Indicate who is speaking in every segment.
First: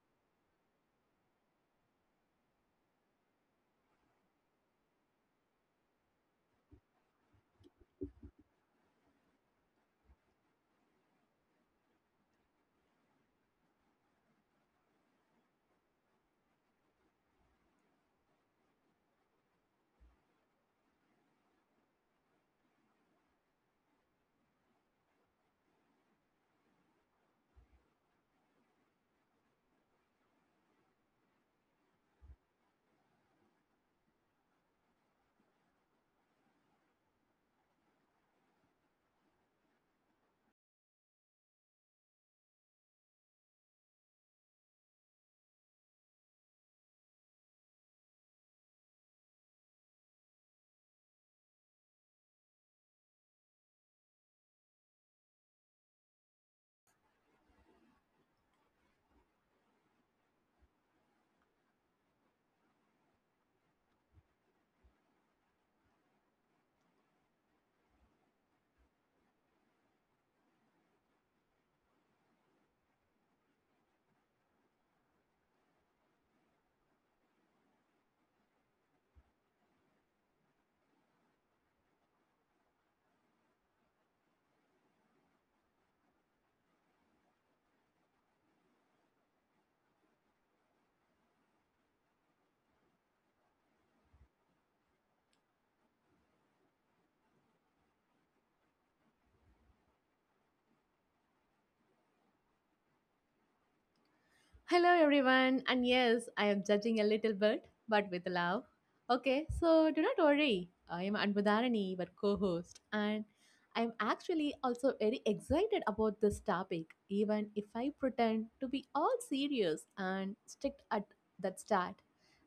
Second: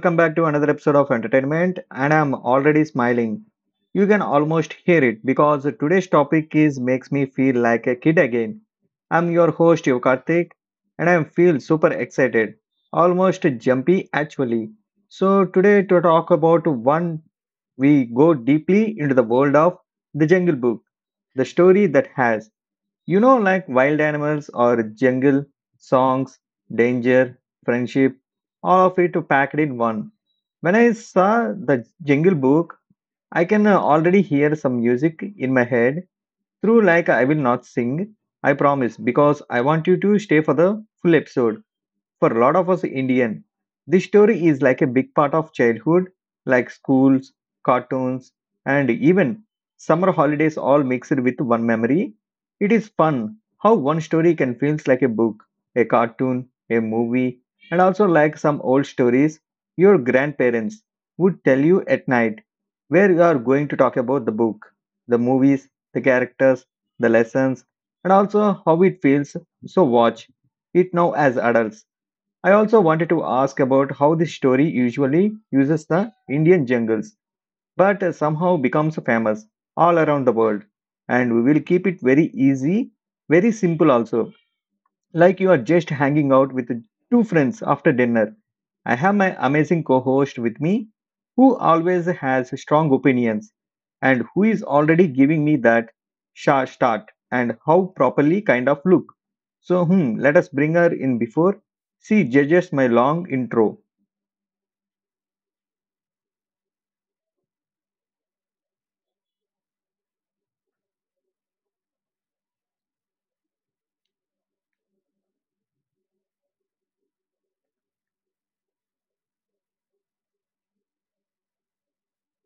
Speaker 1: welcome back to another episode of Entertainment, and I'm already smiling. You can almost hear it because today's topic is makes me feel like a kid again. I'm your host Yokartik, and I feel super excited, almost jumpy actually. So today to talk about one, we go deeply into the world of the Jungle Book, the story that has. You know, like wild animals or jungle, songs, danger, friendship, all of it packed in one. When I saw the Jungle Book, I can already hear some music in my head through like I will not sing, I promise, because I want you to stay for the full episode for a lot of us Indian, this story is like a big part of childhood, like schools, cartoons, and even summer holidays all mixed with one memory. It is fun how one story can feel like a book, a cartoon, a movie, and also like some old stories your grandparents would tell you at night, where you are going to talk about the book, the movies, the characters, the lessons, and also how it feels. So, watch it now as adults I also wanted to ask about how this story usually uses the Indian jungles, but somehow becomes famous all around the world. And we will keep it very easy, very simple also like you are just hanging out with two friends after dinner. I have my amazing co host with me, who always has strong opinions and who is already giving me that sharp start and how properly kind of look. So, let us bring her in before she judges my long intro.
Speaker 2: Hello, everyone. And yes, I am judging a little bit, but with love. Okay, so do not worry. I am Anbudharani, your co host, and I am actually also very excited about this topic, even if I pretend to be all serious and strict at that start.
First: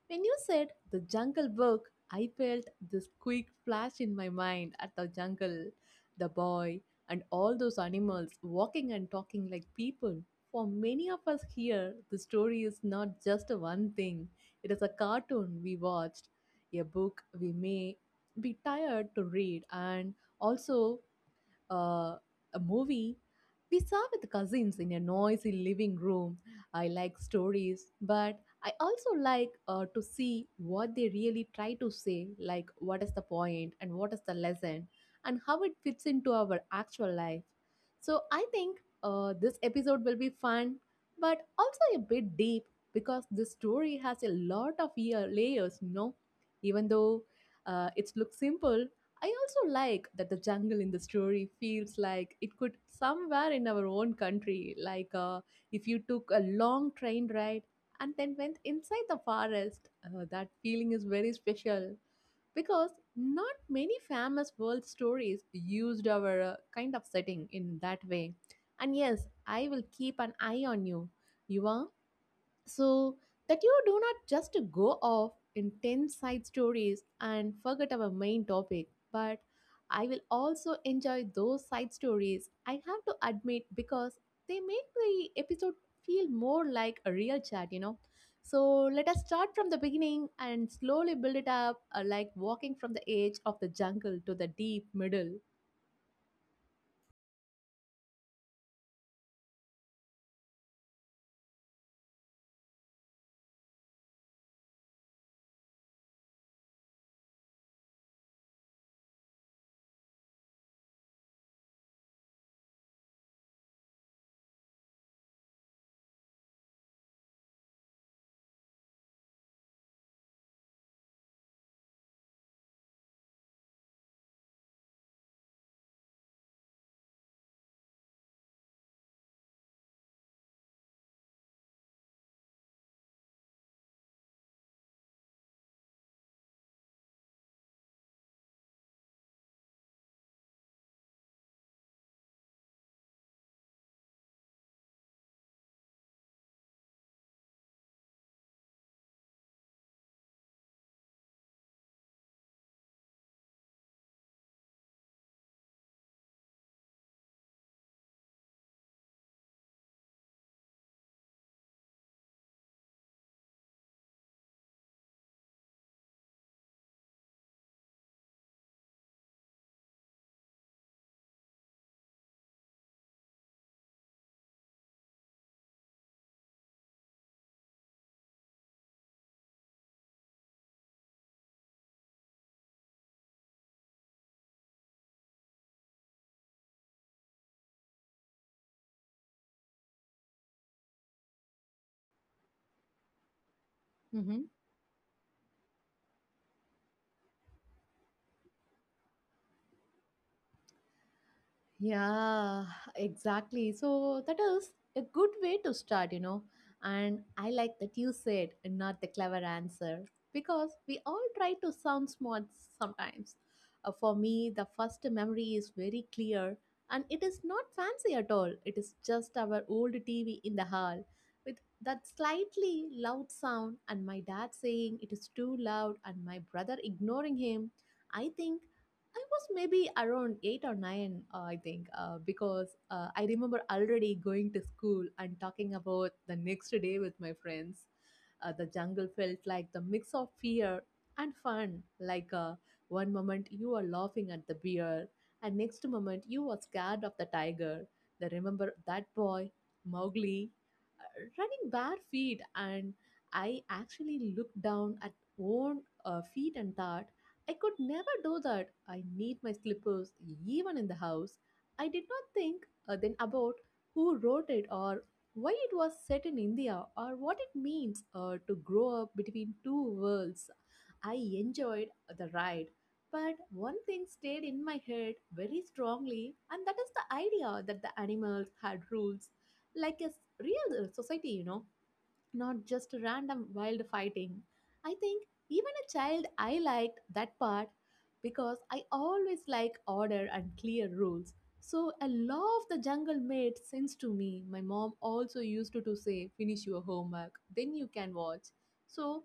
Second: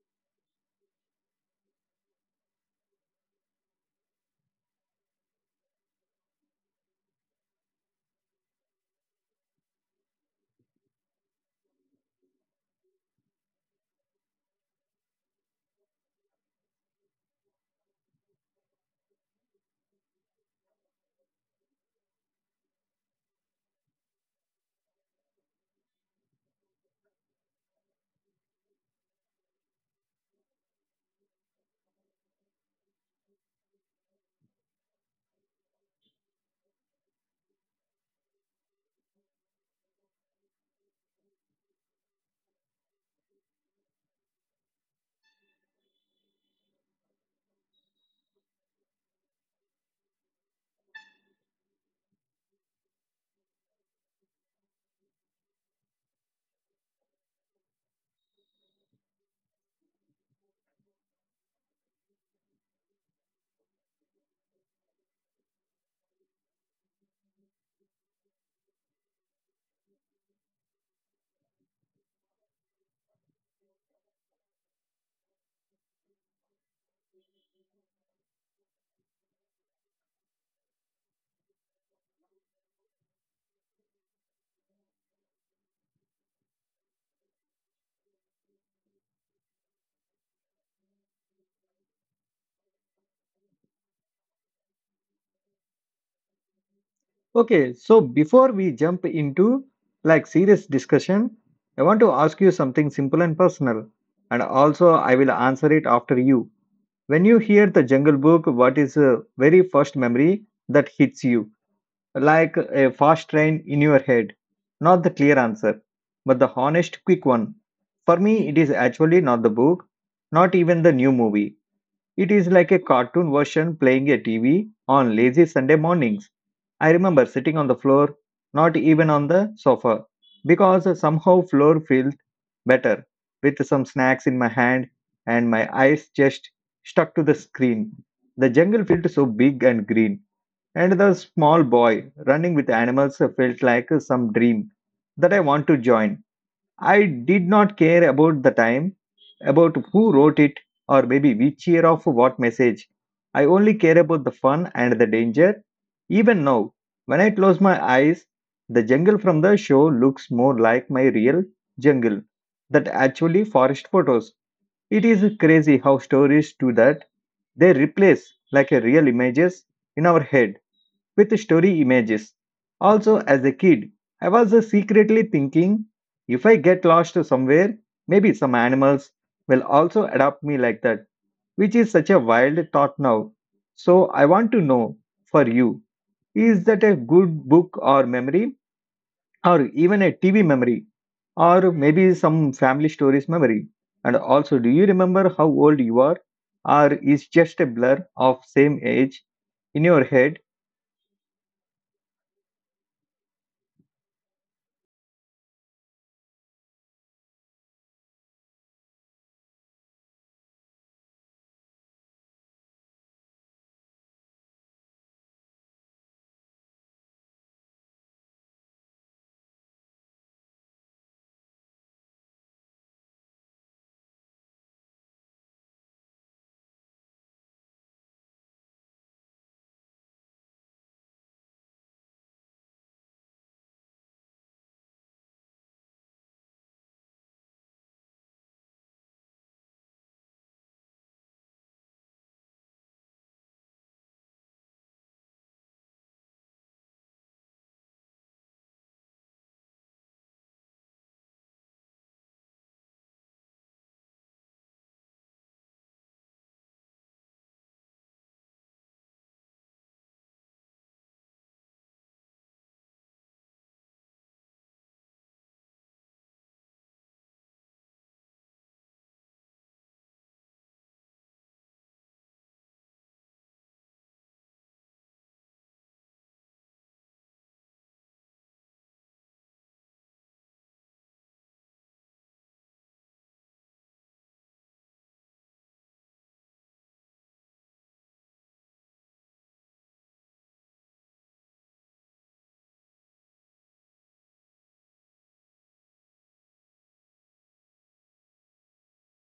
Speaker 2: When you said the jungle book, I felt this quick flash in my mind at the jungle, the boy, and all those animals walking and talking like people. For many of us here, the story is not just one thing. It is a cartoon we watched, a book we may be tired to read, and also uh, a movie we saw with cousins in a noisy living room. I like stories, but I also like to see what they really try to say, like what is the point and what is the lesson, and how it fits into our actual life. So I think this episode will be fun, but also a bit deep because this story has a lot of year layers. You know, even though it looks simple, I also like that the jungle in the story feels like it could somewhere in our own country. Like if you took a long train ride and then went inside the forest, that feeling is very special because not many famous world stories used our kind of setting in that way. And yes, I will keep an eye on you. You Yuva, so that you do not just go off in 10 side stories and forget our main topic, but I will also enjoy those side stories. I have to admit, because they make the episode feel more like a real chat. So let us start from the beginning and slowly build it up like walking from the edge of the jungle to the deep middle.
Speaker 1: Okay, so before we jump into like serious discussion, I want to ask you something simple and personal, and also I will answer it after you. When you hear the Jungle Book, what is the very first memory that hits you? Like a fast train in your head. Not the clear answer, but the honest, quick one. For me, it is actually not the book, not even the new movie. It is like a cartoon version playing a TV on lazy Sunday mornings. I remember sitting on the floor, not even on the sofa, because somehow floor felt better with some snacks in my hand and my eyes just stuck to the screen. The jungle felt so big and green, and the small boy running with animals felt like some dream that I want to join. I did not care about the time, about who wrote it, or maybe which year of what message. I only care about the fun and the danger. Even now, when I close my eyes, the jungle from the show looks more like my real jungle that actually forest photos. It is crazy how stories do that. They replace like a real images in our head with story images. Also, as a kid, I was secretly thinking if I get lost somewhere, maybe some animals will also adopt me like that, which is such a wild thought now. So, I want to know for you is that a good book or memory, or even a TV memory, or maybe some family stories memory? And
Speaker 2: Mm-hmm.
Speaker 1: also, do you remember how old you are, or is just a blur of same age in your head?
Speaker 2: Yeah, exactly. So that is a good way to start. And I like that you said not the clever answer because we all try to sound smart sometimes. For me, the first memory is very clear and it is not fancy at all. It is just our old TV in the hall with that slightly loud sound and my dad saying it is too loud and my brother ignoring him. I think I was maybe around eight or nine, I think, because I remember already going to school and talking about the next day with my friends. The jungle felt like the mix of fear and fun. Like one moment you are laughing at the bear, and next moment you are scared of the tiger. They remember that boy, Mowgli, running bare feet, and I actually looked down at own feet and thought I could never do that. I need my slippers, even in the house. I did not think then about who wrote it or why it was set in India or what it means to grow up between two worlds. I enjoyed the ride, but one thing stayed in my head very strongly, and that is the idea that the animals had rules, like a real society, not just random wild fighting. I think even a child, I liked that part because I always like order and clear rules. So a law of the jungle made sense to me. My mom also used to, say, finish your homework, then you can watch. So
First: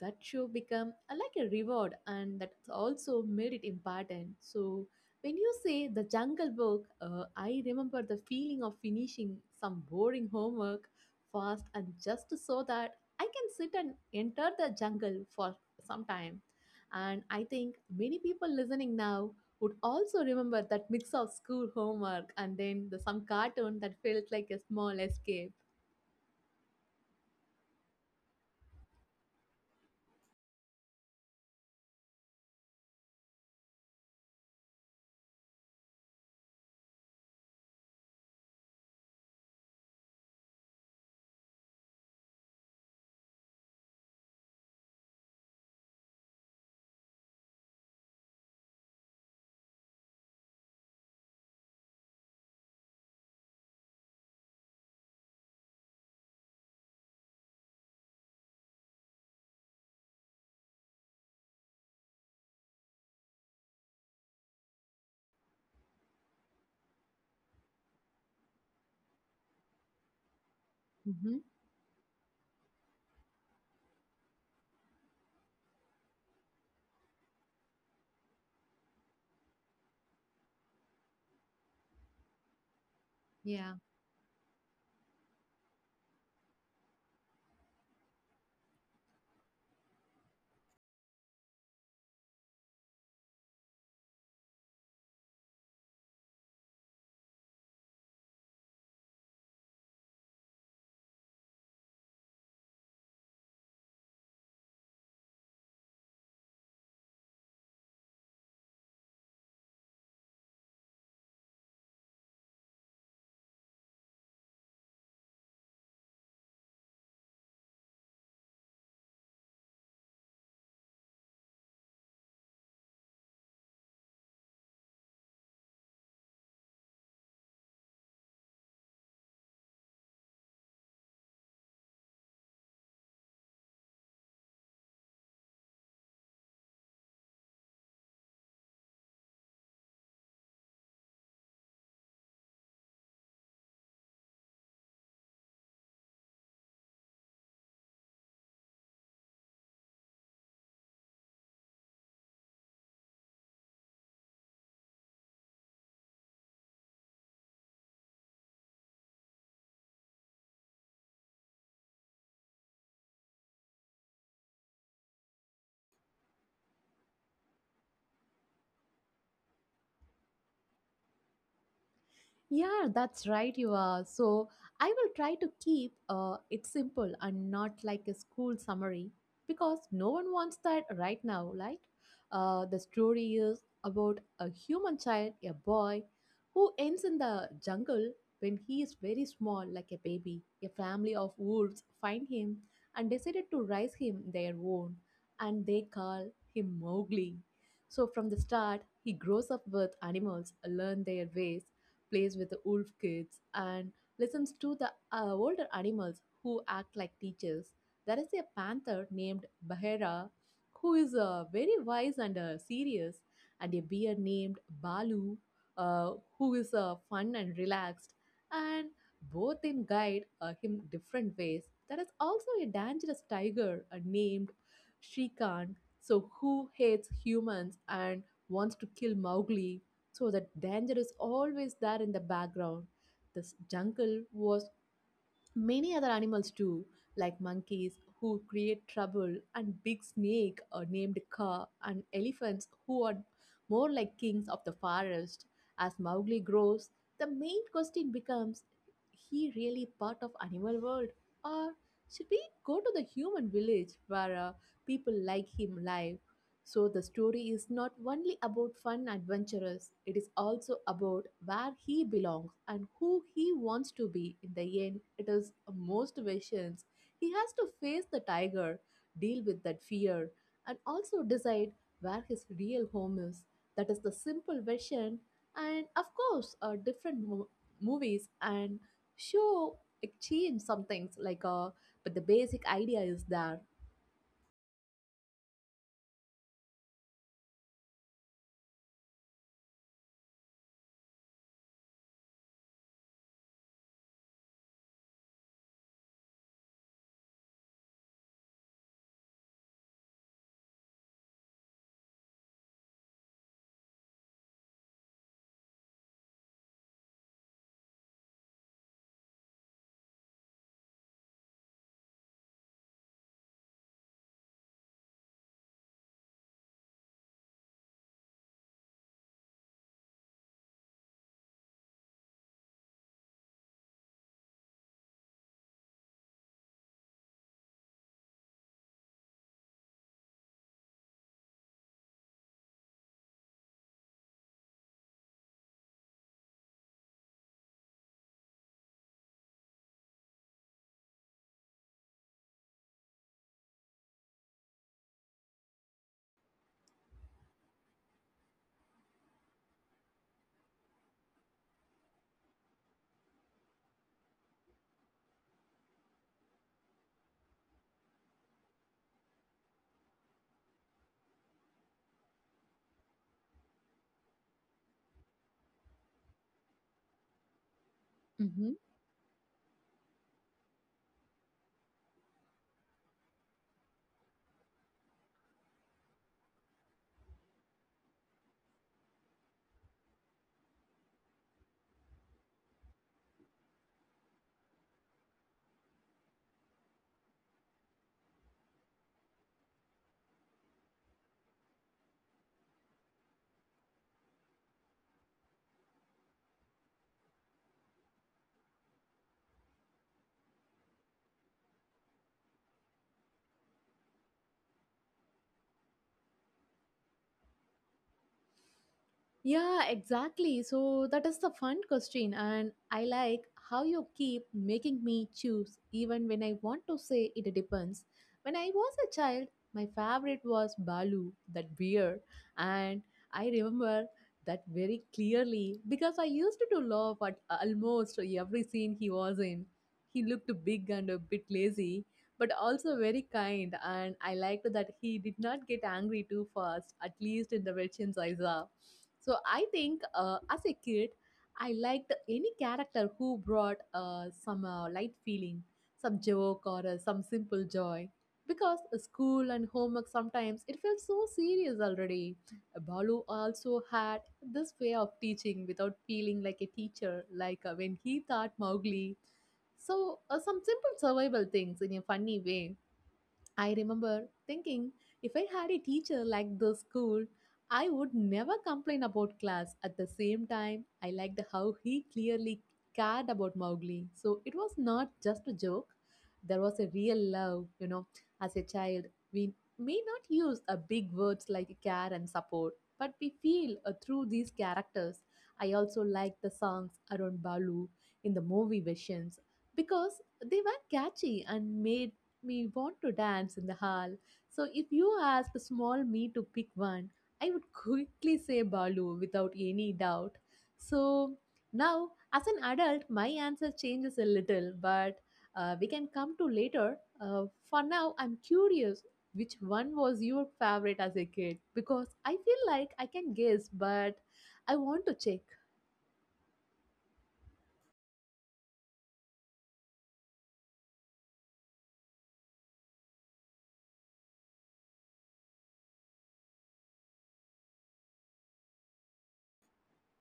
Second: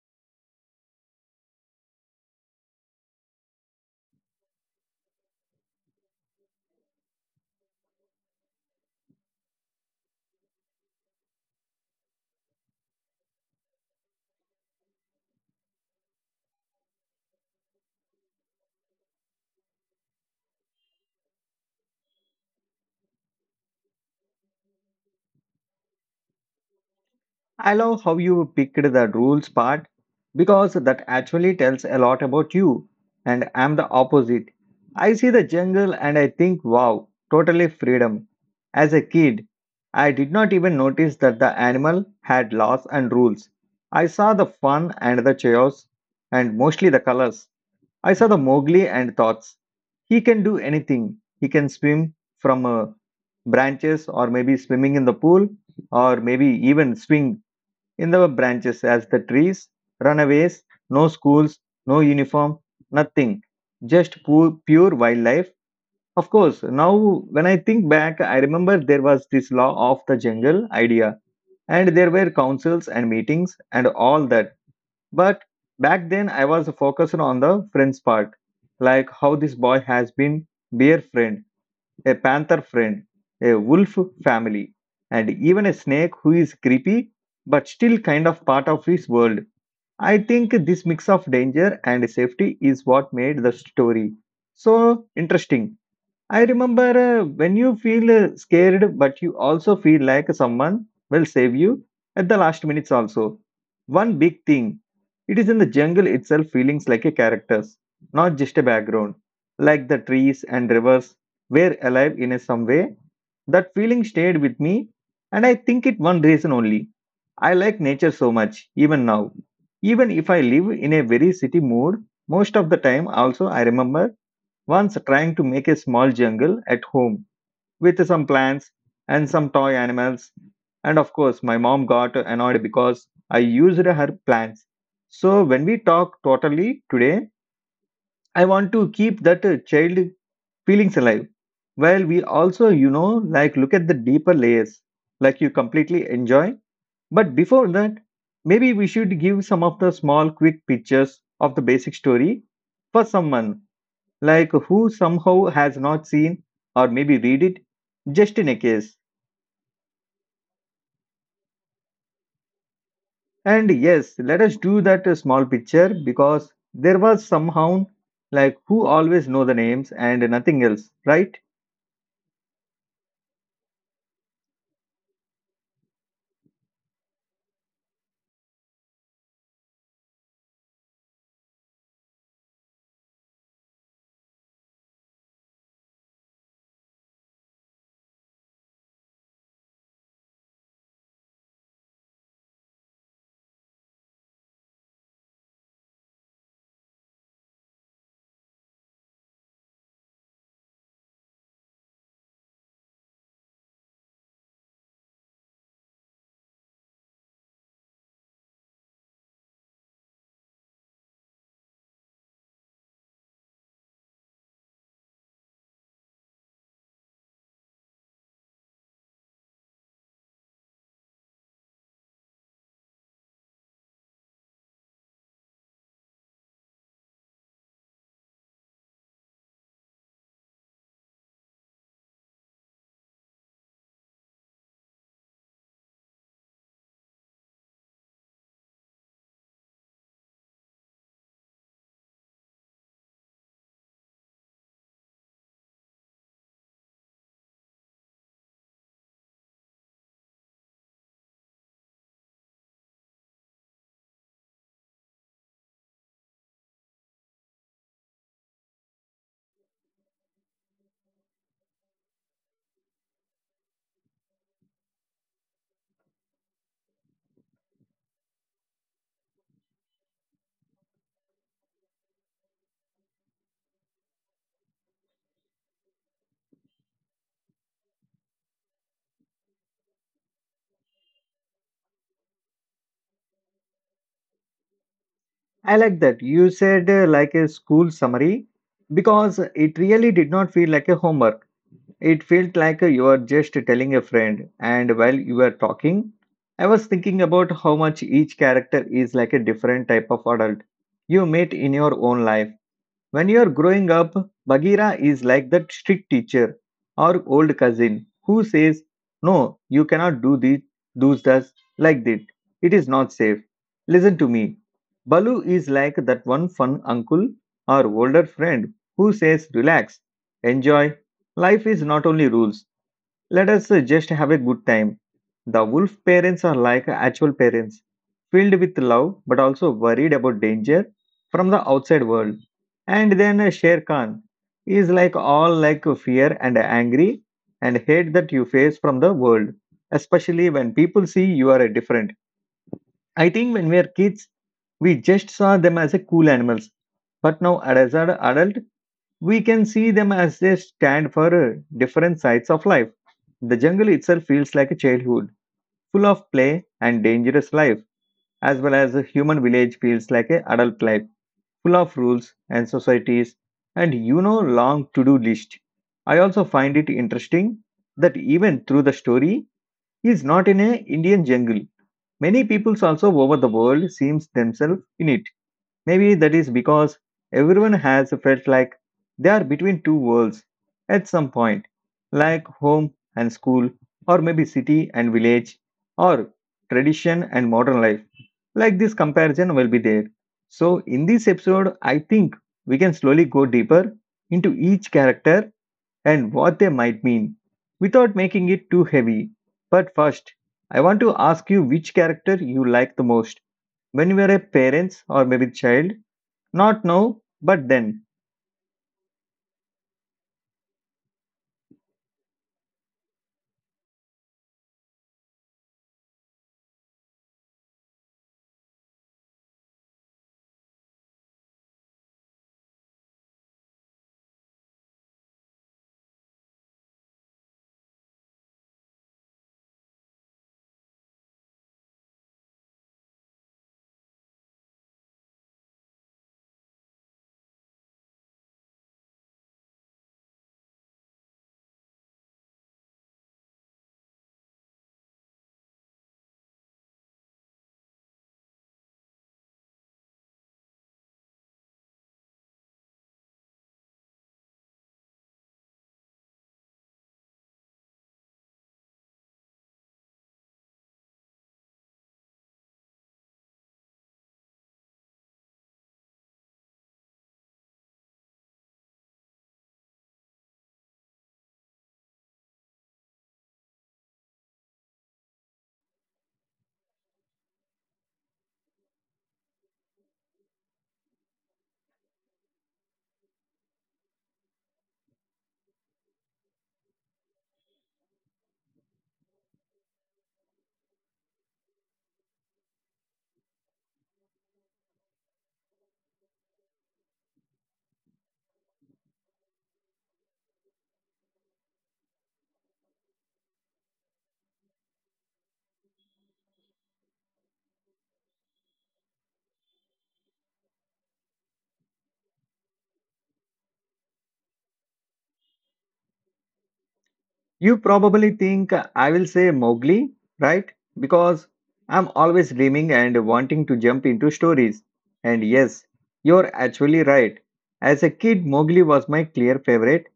Speaker 2: that show become like a reward and that also made it important. So when you say the jungle book, I remember the feeling of finishing some boring homework fast and just so that I can sit and enter the jungle for some time. And I think many people listening now would also remember that mix of school homework and then the, some cartoon that felt like a small escape.
Speaker 1: I love how you picked the rules part because that actually tells a lot about you. And I'm the opposite. I see the jungle and I think, wow, totally freedom. As a kid, I did not even notice that the animal had laws and rules. I saw the fun and the chaos and mostly the colors. I saw the Mowgli and thoughts. He can do anything. He can swim from branches or maybe swimming in the pool or maybe even swing in the branches as the trees, runaways, no schools, no uniform, nothing. Just pure wildlife. Of course, now when I think back, I remember there was this law of the jungle idea,
Speaker 2: Hmm.
Speaker 1: and there were councils and meetings and all that. But back then, I was focused on the friends part, like how this boy has been dear friend a panther friend, a
Speaker 2: Yeah.
Speaker 1: wolf family, and even a snake who is creepy but still kind of part of his world. I think this mix of danger and safety is what made the story so interesting. I remember when you feel scared, but you also feel like someone will save you at the last minutes also. One big thing, it is in the jungle itself feelings like a characters, not just a background, like the trees and rivers were alive in a some way. That feeling stayed with me, and I think it one reason only. I like nature so much, even now. Even if I live in a very city mood, most of the time also I remember once trying to make a small jungle at home with some plants and some toy animals. And of course, my mom got annoyed because I used her plants. So, when we talk totally today, I want to keep that child feelings alive. While we also, you know, like look at the deeper layers, like you completely enjoy. But before that, maybe we should give some of the small, quick pictures of the basic story for someone like who somehow has not seen or maybe read it just in a case. And yes, let us do that small picture, because there was somehow like who always know the names and nothing else, right?
Speaker 2: Yeah, that's right, you are. So I will try to keep it simple and not like a school summary because no one wants that right now, right? The story is about a human child, a boy, who ends in the jungle when he is very small, like a baby. A family of wolves find him and decided to raise him their own, and they call him Mowgli. So from the start, he grows up with animals, learn their ways, plays with the wolf kids, and listens to the older animals who act like teachers. There is a panther named Bahera who is very wise and serious, and a bear named Balu uh, who is fun and relaxed. And both them guide him different ways. There is also a dangerous tiger named Shrikant, so who hates humans and wants to kill Mowgli, so the danger is always there in the background. This jungle was many other animals too, like monkeys who create trouble and big snake named Ka and elephants who are more like kings of the forest. As Mowgli grows, the main question becomes he really part of animal world or should we go to the human village where people like him live, so the story is not only about fun adventurers, it is also about where he belongs and who he wants to be. In the end, it is most visions. He has to face the tiger, deal with that fear, and also decide where his real home is. That is the simple version. And of course, different movies and show change some things like but the basic idea is there.
Speaker 1: I like that you said like a school summary, because it really did not feel like a homework. It felt like you were just telling a friend. And while you were talking, I was thinking about how much each character is like a different type of adult you meet in your own life. When you're growing up, Bagheera is like that strict teacher or old cousin who says, "No, you cannot do this, do this like that. It is not safe. Listen to me." Balu is like that one fun uncle or older friend who says, "Relax, enjoy. Life is not only rules, let us just have a good time." The wolf parents are like actual parents, filled with love but also worried about danger from the outside world. And then Sher Khan is like all like fear and angry and hate that you face from the world, especially when people see you are different. I think when we are kids, we just saw them as a cool animals, but now as an adult, we can see them as they stand for different sides of life. The jungle itself feels like a childhood, full of play and dangerous life, as well as a human village feels like an adult life, full of rules and societies and, you know, long to-do list. I also find it interesting that even
Speaker 2: Mm-hmm.
Speaker 1: through the story he is not in a Indian jungle. Many peoples also over the world seems themselves in it. Maybe that is because everyone has felt like they are between two worlds at some point, like home and school, or maybe city and village, or tradition and modern life. Like this comparison will be there. So, in this episode, I think we can slowly go deeper into each character and what they might mean without making it too heavy. But first, I want to ask you which character you like the most when you were a parent or maybe child, not now, but then.
Speaker 2: Yeah, exactly. So that is the fun question, and I like how you keep making me choose even when I want to say it depends. When I was a child, my favorite was Balu, that beer, and I remember that very clearly because I used to laugh at almost every scene he was in. He looked big and a bit lazy, but also very kind, and I liked that he did not get angry too fast, at least in the versions I saw, so I think as a kid, I liked any character who brought some light feeling, some joke or some simple joy. Because school and homework sometimes it felt so serious already. Balu also had this way of teaching without feeling like a teacher, like when he taught Mowgli. So some simple survival things in a funny way. I remember thinking if I had a teacher like this school, I would never complain about class. At the same time, I liked how he clearly cared about Mowgli. So it was not just a joke, there was a real love. As a child, we may not use a big words like care and support, but we feel through these characters. I also liked the songs around Balu in the movie versions because they were catchy and made me want to dance in the hall. So if you asked small me to pick one, I would quickly say Balu without any doubt. So now, as an adult, my answer changes a little, but we can come to later. For now, I'm curious which one was your favorite as a kid because I feel like I can guess, but I want to check.
Speaker 1: You probably think I will say Mowgli, right? Because I'm always dreaming and wanting to jump into stories. And yes, you're actually right. As a kid, Mowgli was my clear favorite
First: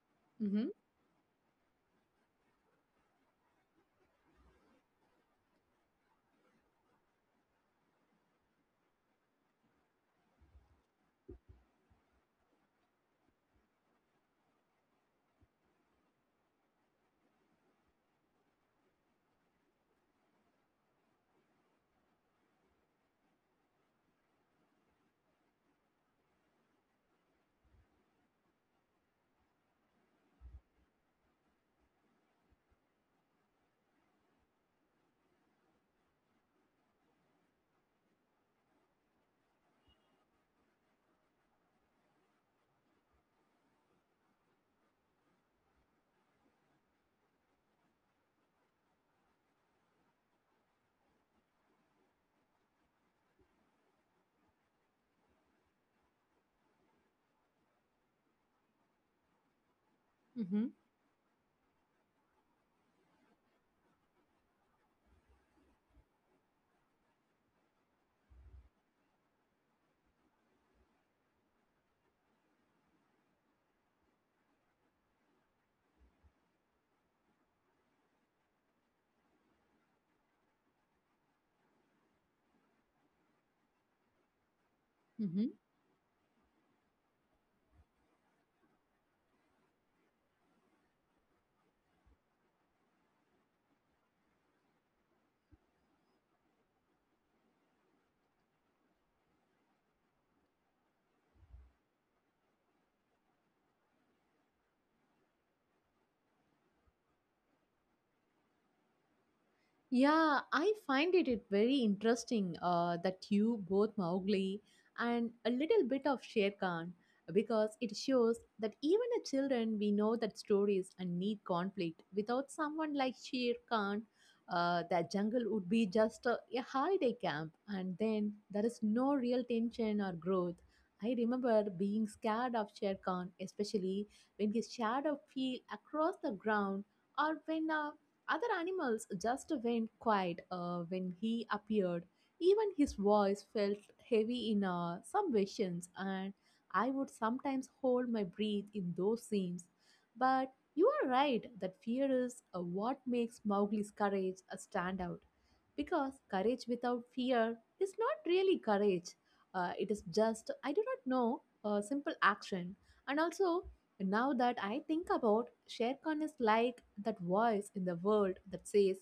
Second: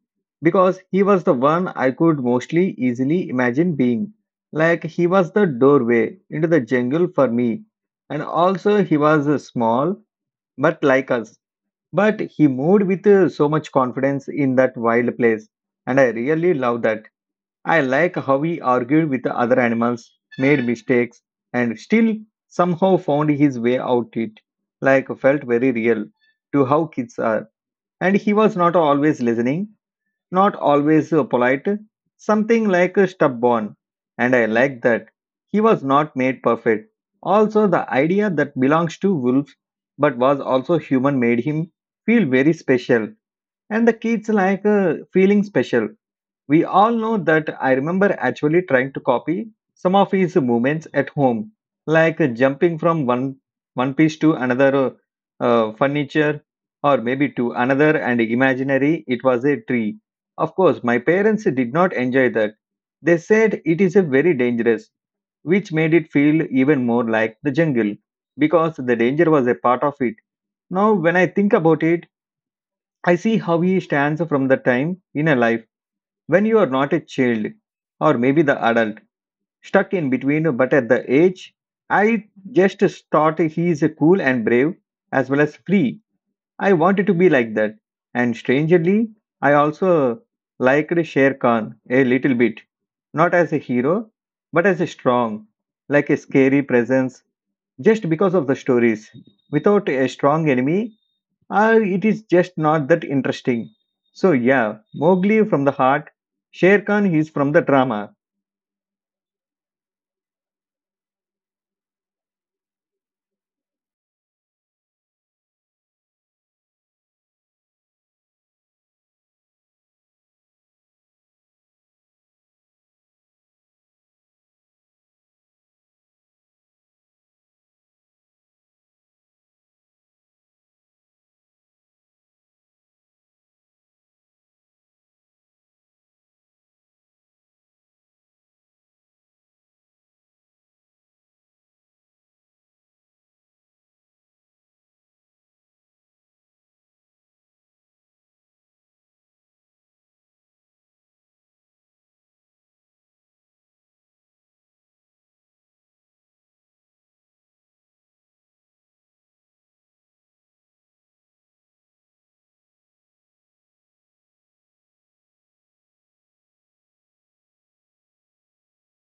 Speaker 2: Mm-hmm,
Speaker 1: because he was the one I could mostly easily imagine being. Like he was the doorway into the jungle for me. And also, he was small but like us. But he moved with so much confidence in that wild place, and I really love that. I like how he argued with the other animals, made mistakes, and still somehow found his way out it. Like felt very real to how kids are. And he was not always listening, not always polite, something like a stubborn, and I like that. He was not made perfect. Also, the idea that belongs to wolves but was also human made him feel very special, and the kids like feeling special. We all know that I remember actually trying to copy some of his movements at home, like jumping from one piece to another furniture or maybe to another and imaginary it was a tree. Of
Speaker 2: mm-hmm,
Speaker 1: course, my parents did not enjoy that. They said it is a very dangerous, which made it feel even more like the jungle because the danger was a part of it. Now, when I think about it, I see how he stands from the time in a life when you are not a child or maybe the adult stuck in between, but at the age I just thought he is cool and brave as well
Speaker 2: mm-hmm.
Speaker 1: as free. I wanted to be like that, and strangely I also liked Sher Khan a little bit, not as a hero but as a strong, like a scary presence, just because of the stories without a strong enemy it is just not that interesting. So, yeah, Mowgli from the heart, Sher Khan is from the drama.
Speaker 2: Yeah, I find it very interesting that you both Mowgli and a little bit of Shere Khan because it shows that even a children we know that stories and need conflict. Without someone like Shere Khan, that jungle would be just a, holiday camp, and then there is no real tension or growth. I remember being scared of Shere Khan, especially when his shadow fell across the ground or when a other animals just went quiet when he appeared. Even his voice felt heavy in some versions, and I would sometimes hold my breath in those scenes. But you are right that fear is what makes Mowgli's courage stand out. Because courage without fear is not really courage. It is just, I do not know, a simple action. And also, now that I think about, ShareCon is like that voice in the world that says,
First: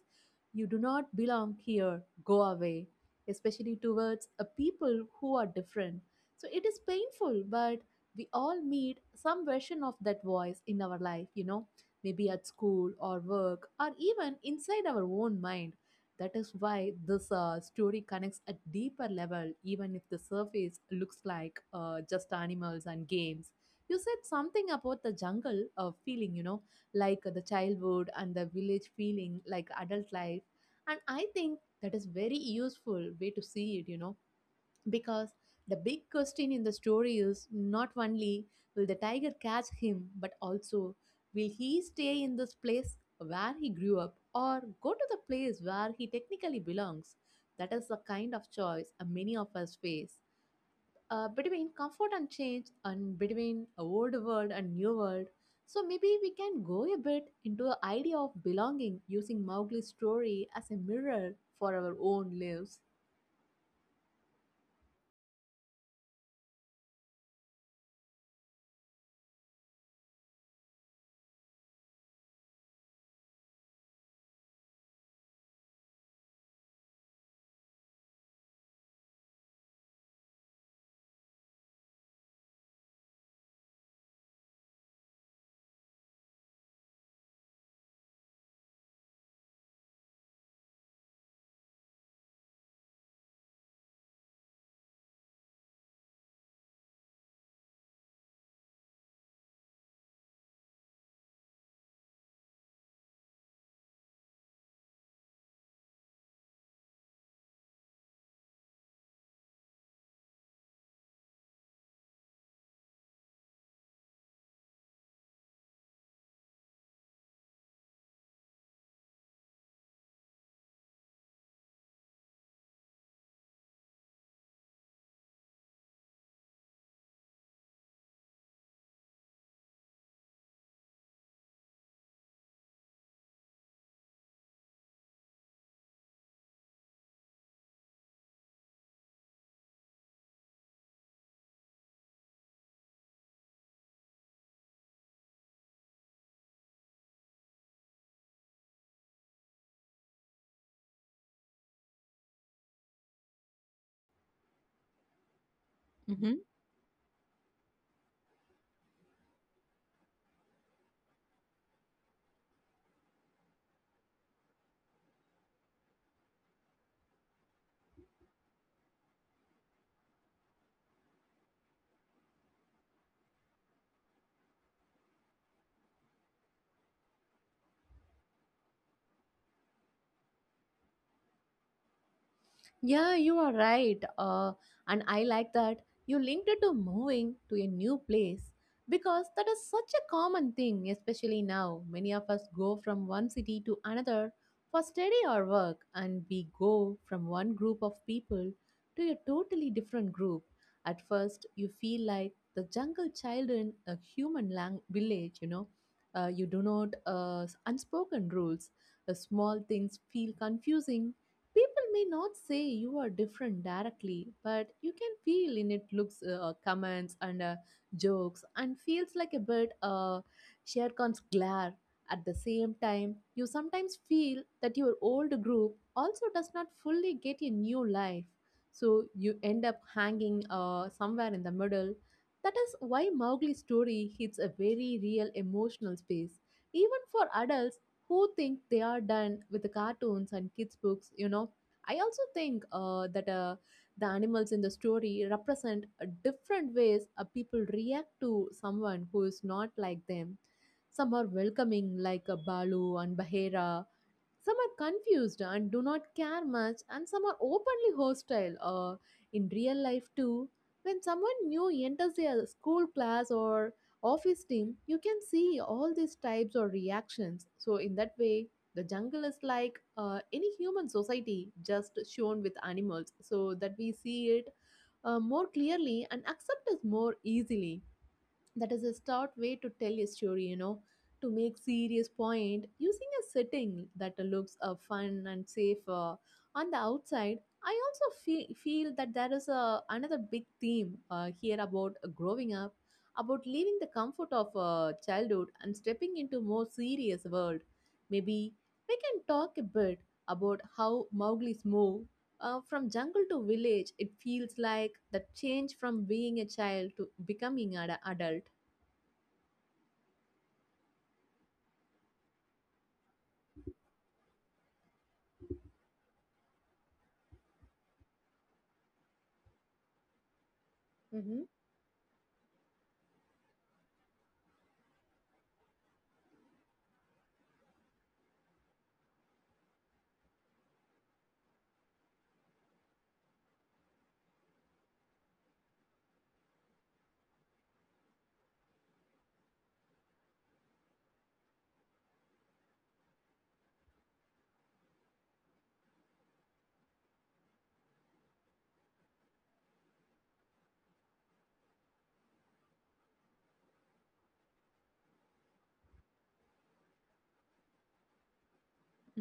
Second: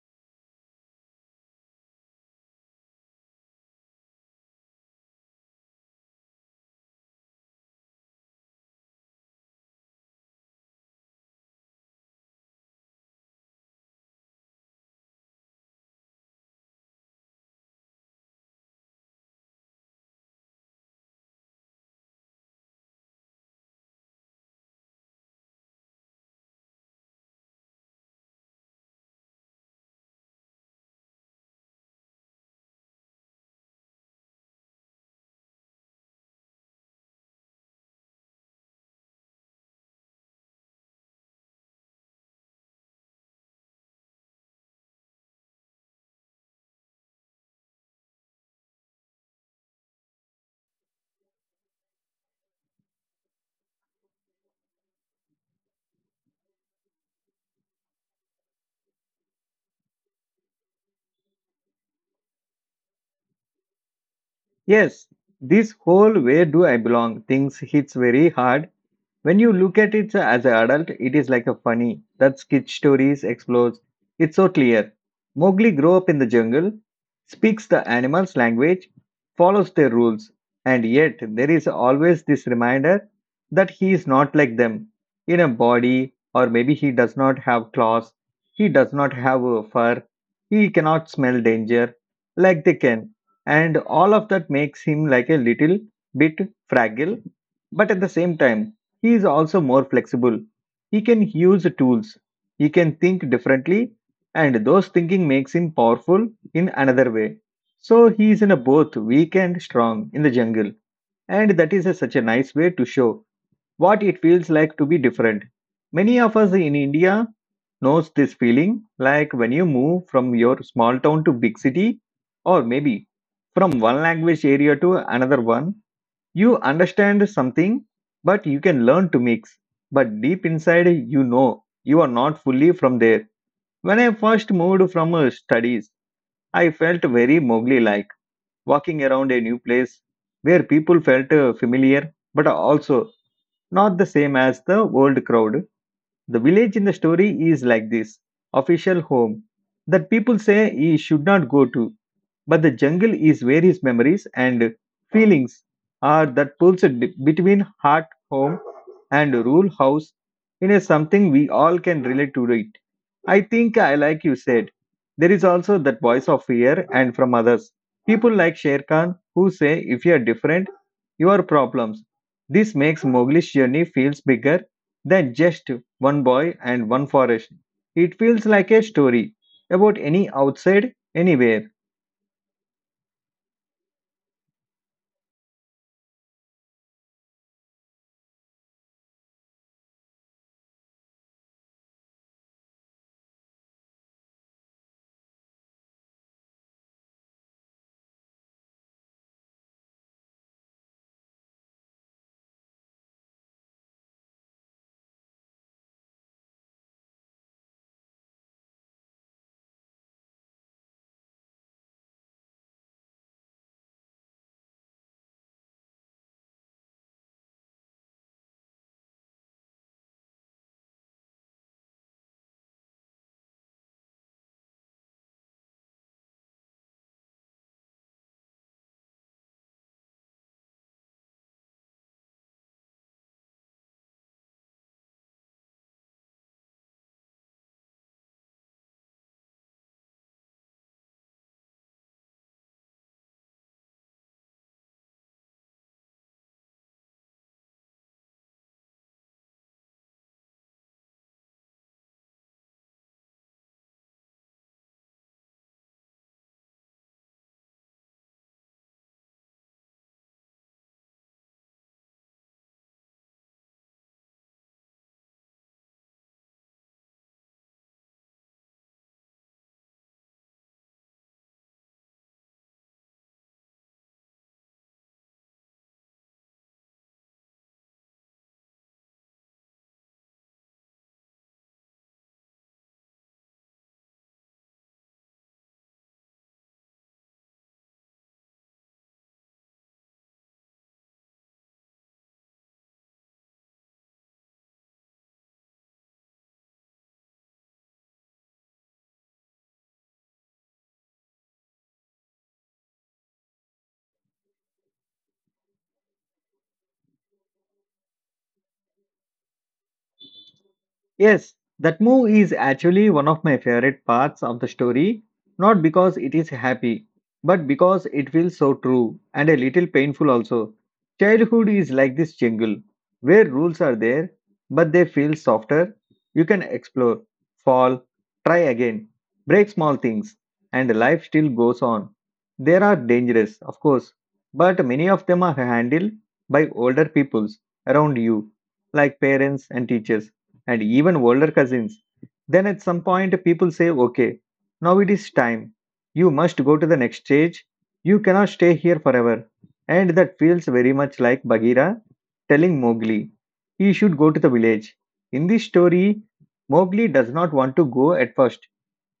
Speaker 2: you do not belong here, go away, especially towards a people who are different. So it is painful, but we all meet some version of that voice in our life, maybe at school or work or even inside our own mind. That is why this story connects at deeper level, even if the surface looks like just animals and games. You said something about the jungle feeling, like the childhood and the village feeling, like adult life. And I think that is very useful way to see it, you know, because the big question in the story is not only will the tiger catch him, but also will he stay in this place where he grew up or go to the place where he technically belongs? That is the kind of choice many of us face between comfort and change and between old world and new world. So maybe we can go a bit into the idea of belonging using Mowgli's story as a mirror for our own lives.
Speaker 1: Yes, this whole where do I belong things hits very hard. When you look at it as an adult, it is like a funny that kid stories explores. It's so clear. Mowgli grew up in the jungle, speaks the animals' language, follows their rules, and yet there is always this reminder that he is not like them in a body, or maybe he does not have claws, he does not have a fur, he cannot smell danger like they can, and all of that makes him like a little bit fragile, but at the same time he is also more flexible. He can use tools. He can think differently, and those thinking makes him powerful in another way. So he is in a both weak and strong in the jungle, and that is such a nice way to show what it feels like to be different. Many of us in India knows this feeling, like when you move from your small town to big city, or maybe from one language area to another one, you understand something, but you can learn to mix. But deep inside, you know you are not fully from there. When I first moved from studies, I felt very Mowgli like, walking around a new place where people felt familiar but also not the same as the old crowd. The village in the story is like this official home that people say he should not go to, but the jungle is where his memories and feelings are that pulls between heart, home, and rural house in a something we all can relate to it. I think I like you said. There is also that voice of fear and from others. People like Sher Khan who say if you are different, you are problems. This makes Mowgli's journey feels bigger than just one boy and one forest. It feels like a story about any outside anywhere.
Speaker 2: Yeah, you are right. And I like that you linked it to moving to a new place because that is such a common thing, especially now. Many of us go from one city to another for study or work, and we go from one group of people to a totally different group. At first, you feel like the jungle child in a village, you know. You do not unspoken rules. The small things feel confusing. People may not say you are different directly, but you can feel in it looks, comments, and jokes, and feels like a bit Sherkan's glare. At the same time, you sometimes feel that your old group also does not fully get a new life. So you end up hanging somewhere in the middle. That is why Mowgli's story hits a very real emotional space, even for adults who think they are done with the cartoons and kids books, you know. I also think that the animals in the story represent different ways people react to someone who is not like them. Some are welcoming like Balu and Bahera, some are confused and do not care much, and some are openly hostile. Or in real life too, when someone new enters their school class or office team, you can see all these types of reactions. So in that way, the jungle is like any human society, just shown with animals, so that we see it more clearly and accept it more easily. That is a stout way to tell a story, you know, to make serious point using a setting that looks fun and safe on the outside. I also feel that there is a, another big theme here about growing up, about leaving the comfort of childhood and stepping into more serious world. Maybe we can talk a bit about how Mowgli's move from jungle to village, it feels like the change from being a child to becoming an adult.
Speaker 1: Yes, that move is actually one of my favorite parts of the story, not because it is happy, but because it feels so true and a little painful also.
Speaker 2: Mm-hmm,
Speaker 1: Childhood is like this jungle where rules are there, but they feel softer. You can explore, fall, try again, break small things, and life still goes on. There are dangerous, of course, but many of them are handled by older peoples around you, like parents and teachers and even older cousins. Then at some point, people say, okay, now it is time. You must go to the next stage. You cannot stay here forever. And that feels very much like Bagheera telling Mowgli he should go to the village. In this story, Mowgli does not want to go at first,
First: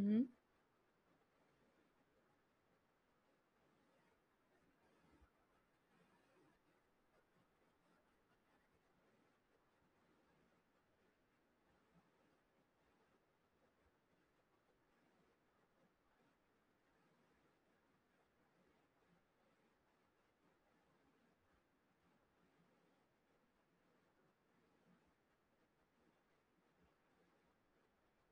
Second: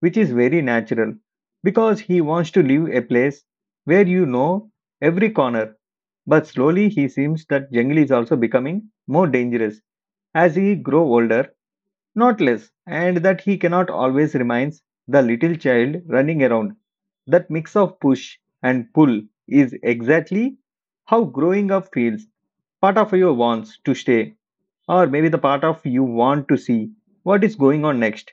Speaker 1: which is very natural because he wants to live a place where you know every corner. But slowly, he seems that jungle is also becoming more dangerous as he grow older, not less, and that he cannot always reminds the little child running around. That mix of push and pull is exactly how growing up feels. Part of you wants to stay, or maybe the part of you want to see what is going on next.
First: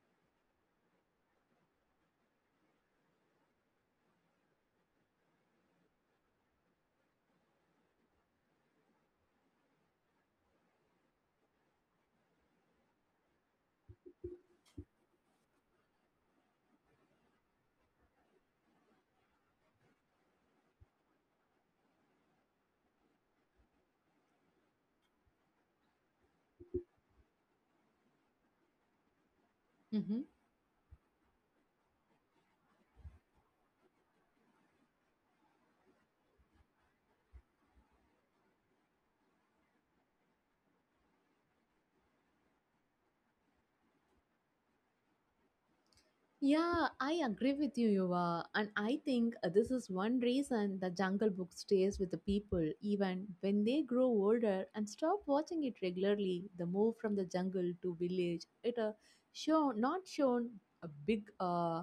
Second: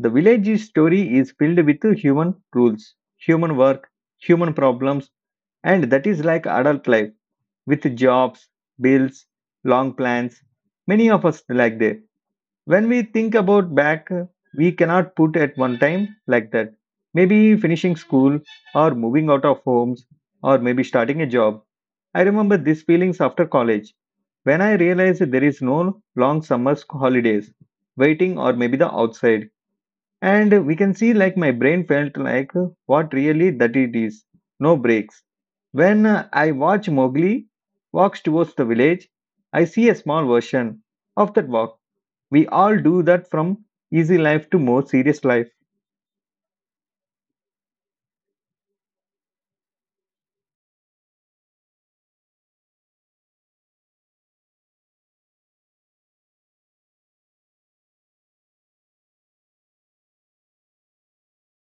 Speaker 1: The village story is filled with human rules, human work, human problems, and that is like adult life with jobs, bills, long plans. Many of us like that when we think about back, we cannot put at one time like that. Maybe finishing school, or moving out of homes, or maybe starting a job. I remember these feelings after college when I realized there is no long summer holidays waiting or maybe the outside.
Speaker 2: mm-hmm.
Speaker 1: And we can see like my brain felt like what really that it is. No breaks. When I watch Mowgli walks towards the village, I see a small version of that walk we all do that from easy life to more serious life.
Speaker 2: Yeah, I agree with you, Yuva. And I think this is one reason the Jungle Book stays with the people even when they grow older and stop watching it regularly. The move from the jungle to village, it shown not shown a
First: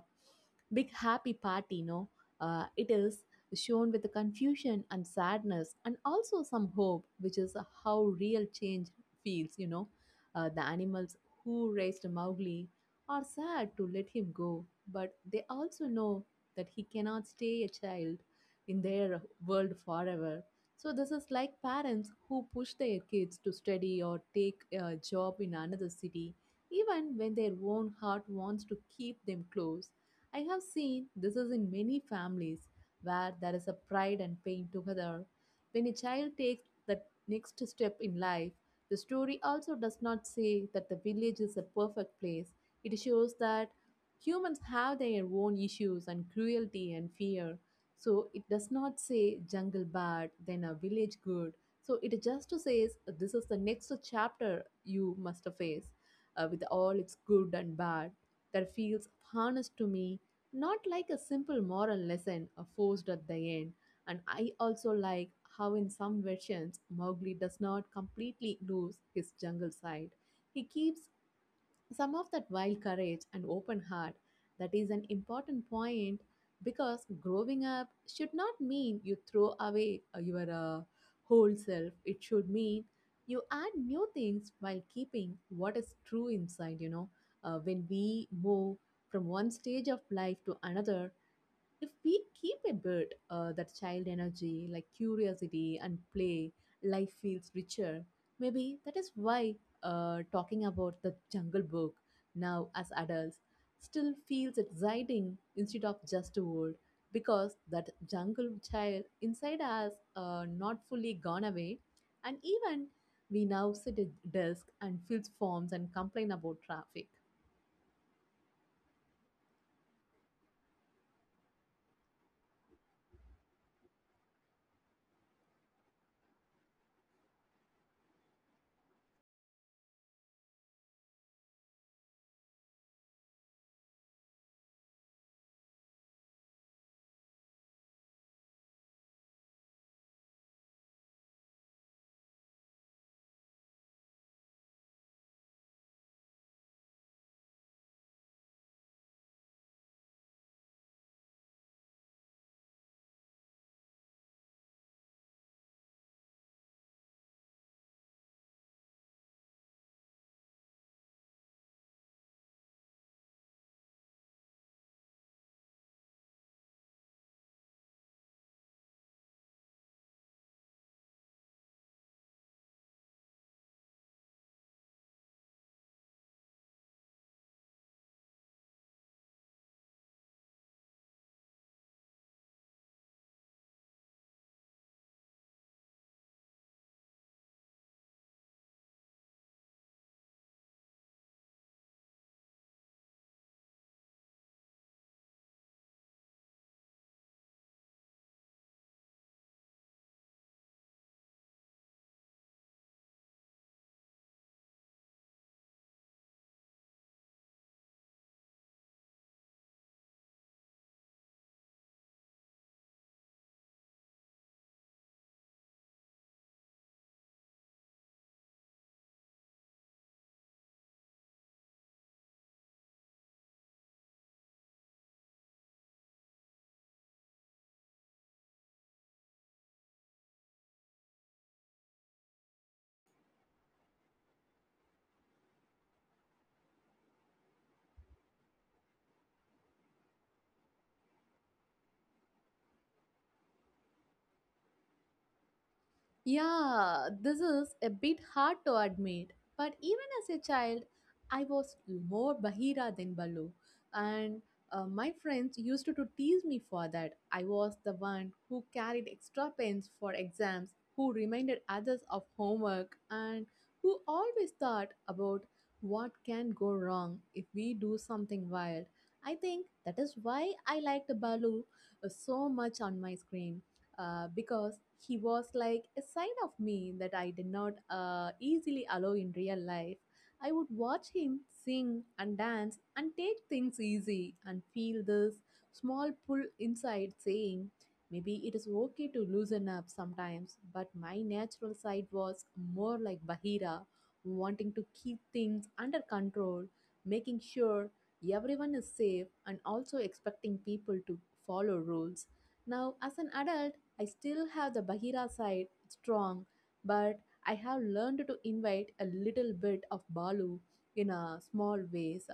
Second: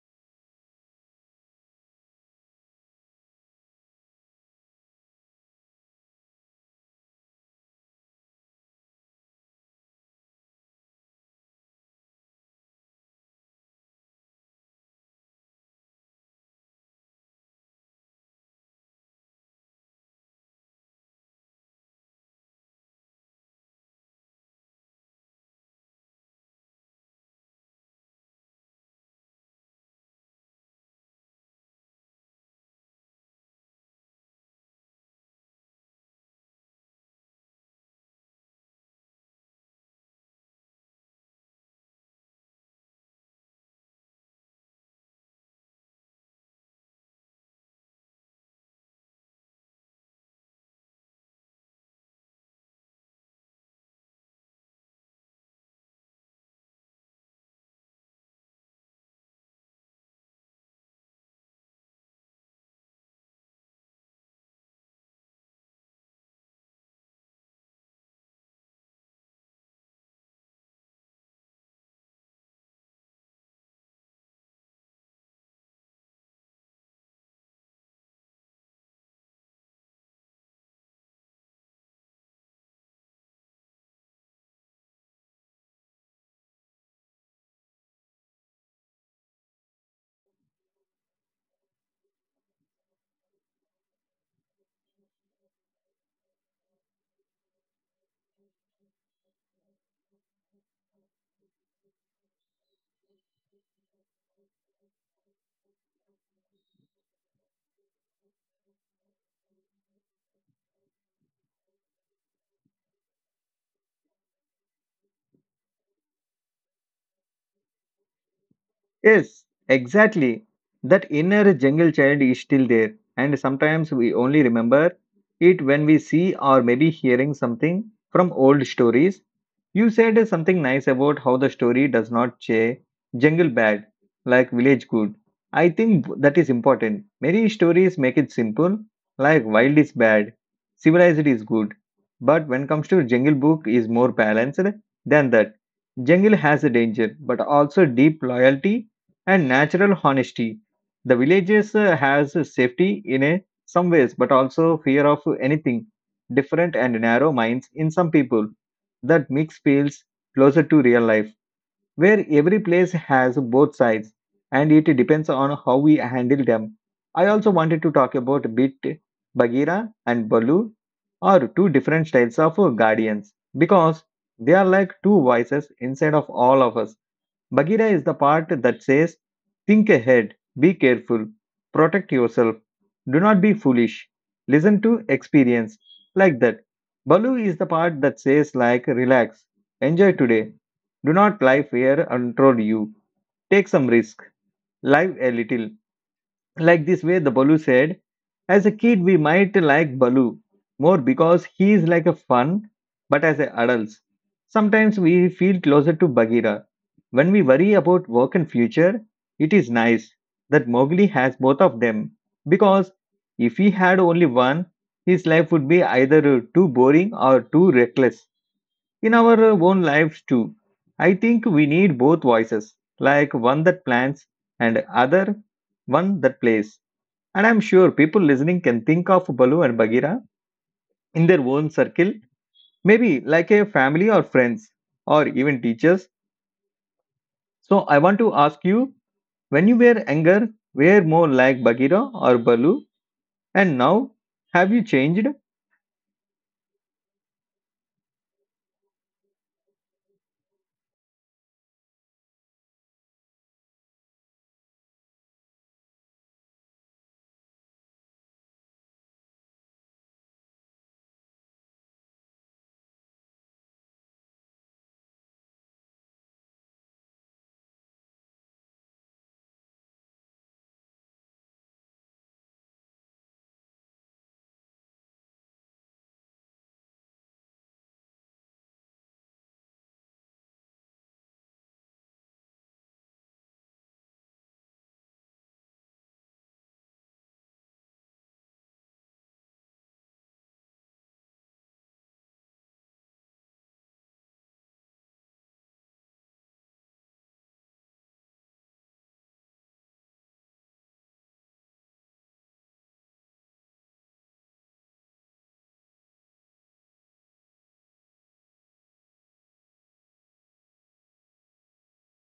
Speaker 2: big happy party, no. It is shown with the confusion and sadness and also some hope, which is how real change feels, you know. The animals who raised Mowgli are sad to let him go, but they also know that he cannot stay a child in their world forever. So, this is like parents who push their kids to study or take a job in another city, even when their own heart wants to keep them close. I have seen this is in many families where there is a pride and pain together. When a child takes that next step in life, the story also does not say that the village is a perfect place. It shows that humans have their own issues and cruelty and fear. So it does not say jungle bad, then a village good. So it just says this is the next chapter you must face with all its good and bad. That feels honest to me, not like a simple moral lesson forced at the end. And I also like how, in some versions, Mowgli does not completely lose his jungle side. He keeps some of that wild courage and open heart. That is an important point because growing up should not mean you throw away your whole self. It should mean you add new things while keeping what is true inside, you know. When we move from one stage of life to another, if we keep a bit that child energy, like curiosity and play, life feels richer. Maybe that is why talking about the Jungle Book now as adults still feels exciting instead of just old, because that jungle child inside us not fully gone away, and even we now sit at desk and fill forms and complain about traffic.
Speaker 1: Yes, exactly. That inner jungle child is still there, and sometimes we only remember it when we see or maybe hearing something from old stories. You said something nice about how the story does not say jungle bad, like village good. I think that is important. Many stories make it simple, like wild is bad, civilized is good. But when comes to jungle book is more balanced than that. Jungle has a danger, but also deep loyalty and natural honesty. The villages has safety in a, some ways, but also fear of anything different and narrow minds in some people. That mix feels closer to real life, where every place has both sides, and it depends on how we handle them. I also wanted to talk about a bit, Bagheera, and Balu are two different styles of guardians because they are like two voices inside of all of us. Bagheera is the part that says, think ahead, be careful, protect yourself, do not be foolish, listen to experience, like that. Balu is the part that says, like, relax, enjoy today, do not lie fear control you, take some risk, live a little, like this way the Balu said. As a kid we might like Balu more because he is like a fun, but as a adults sometimes we feel closer to Bagheera when we worry about work and future. It is nice that Mowgli has both of them, because if he had only one his life would be either too boring or too reckless. In our own lives too, I think we need both voices, like one that plans and other one that plays, and I'm sure people listening can think of Balu and Bagheera in their own circle, maybe like a family or friends, or even teachers. So I want to ask you, when you were younger, were more like Bagheera or Balu? And now, have you changed?
Speaker 2: Yeah, this is a bit hard to admit, but even as a child, I was more Bahira than Balu. And my friends used to tease me for that. I was the one who carried extra pens for exams, who reminded others of homework, and who always thought about what can go wrong if we do something wild. I think that is why I liked Balu so much on my screen because he was like a side of me that I did not easily allow in real life. I would watch him sing and dance and take things easy and feel this small pull inside saying, maybe it is okay to loosen up sometimes, but my natural side was more like Bahira, wanting to keep things under control, making sure everyone is safe, and also expecting people to follow rules. Now, as an adult, I still have the Bahira side strong, but I have learned to invite a little bit of Balu in a small ways.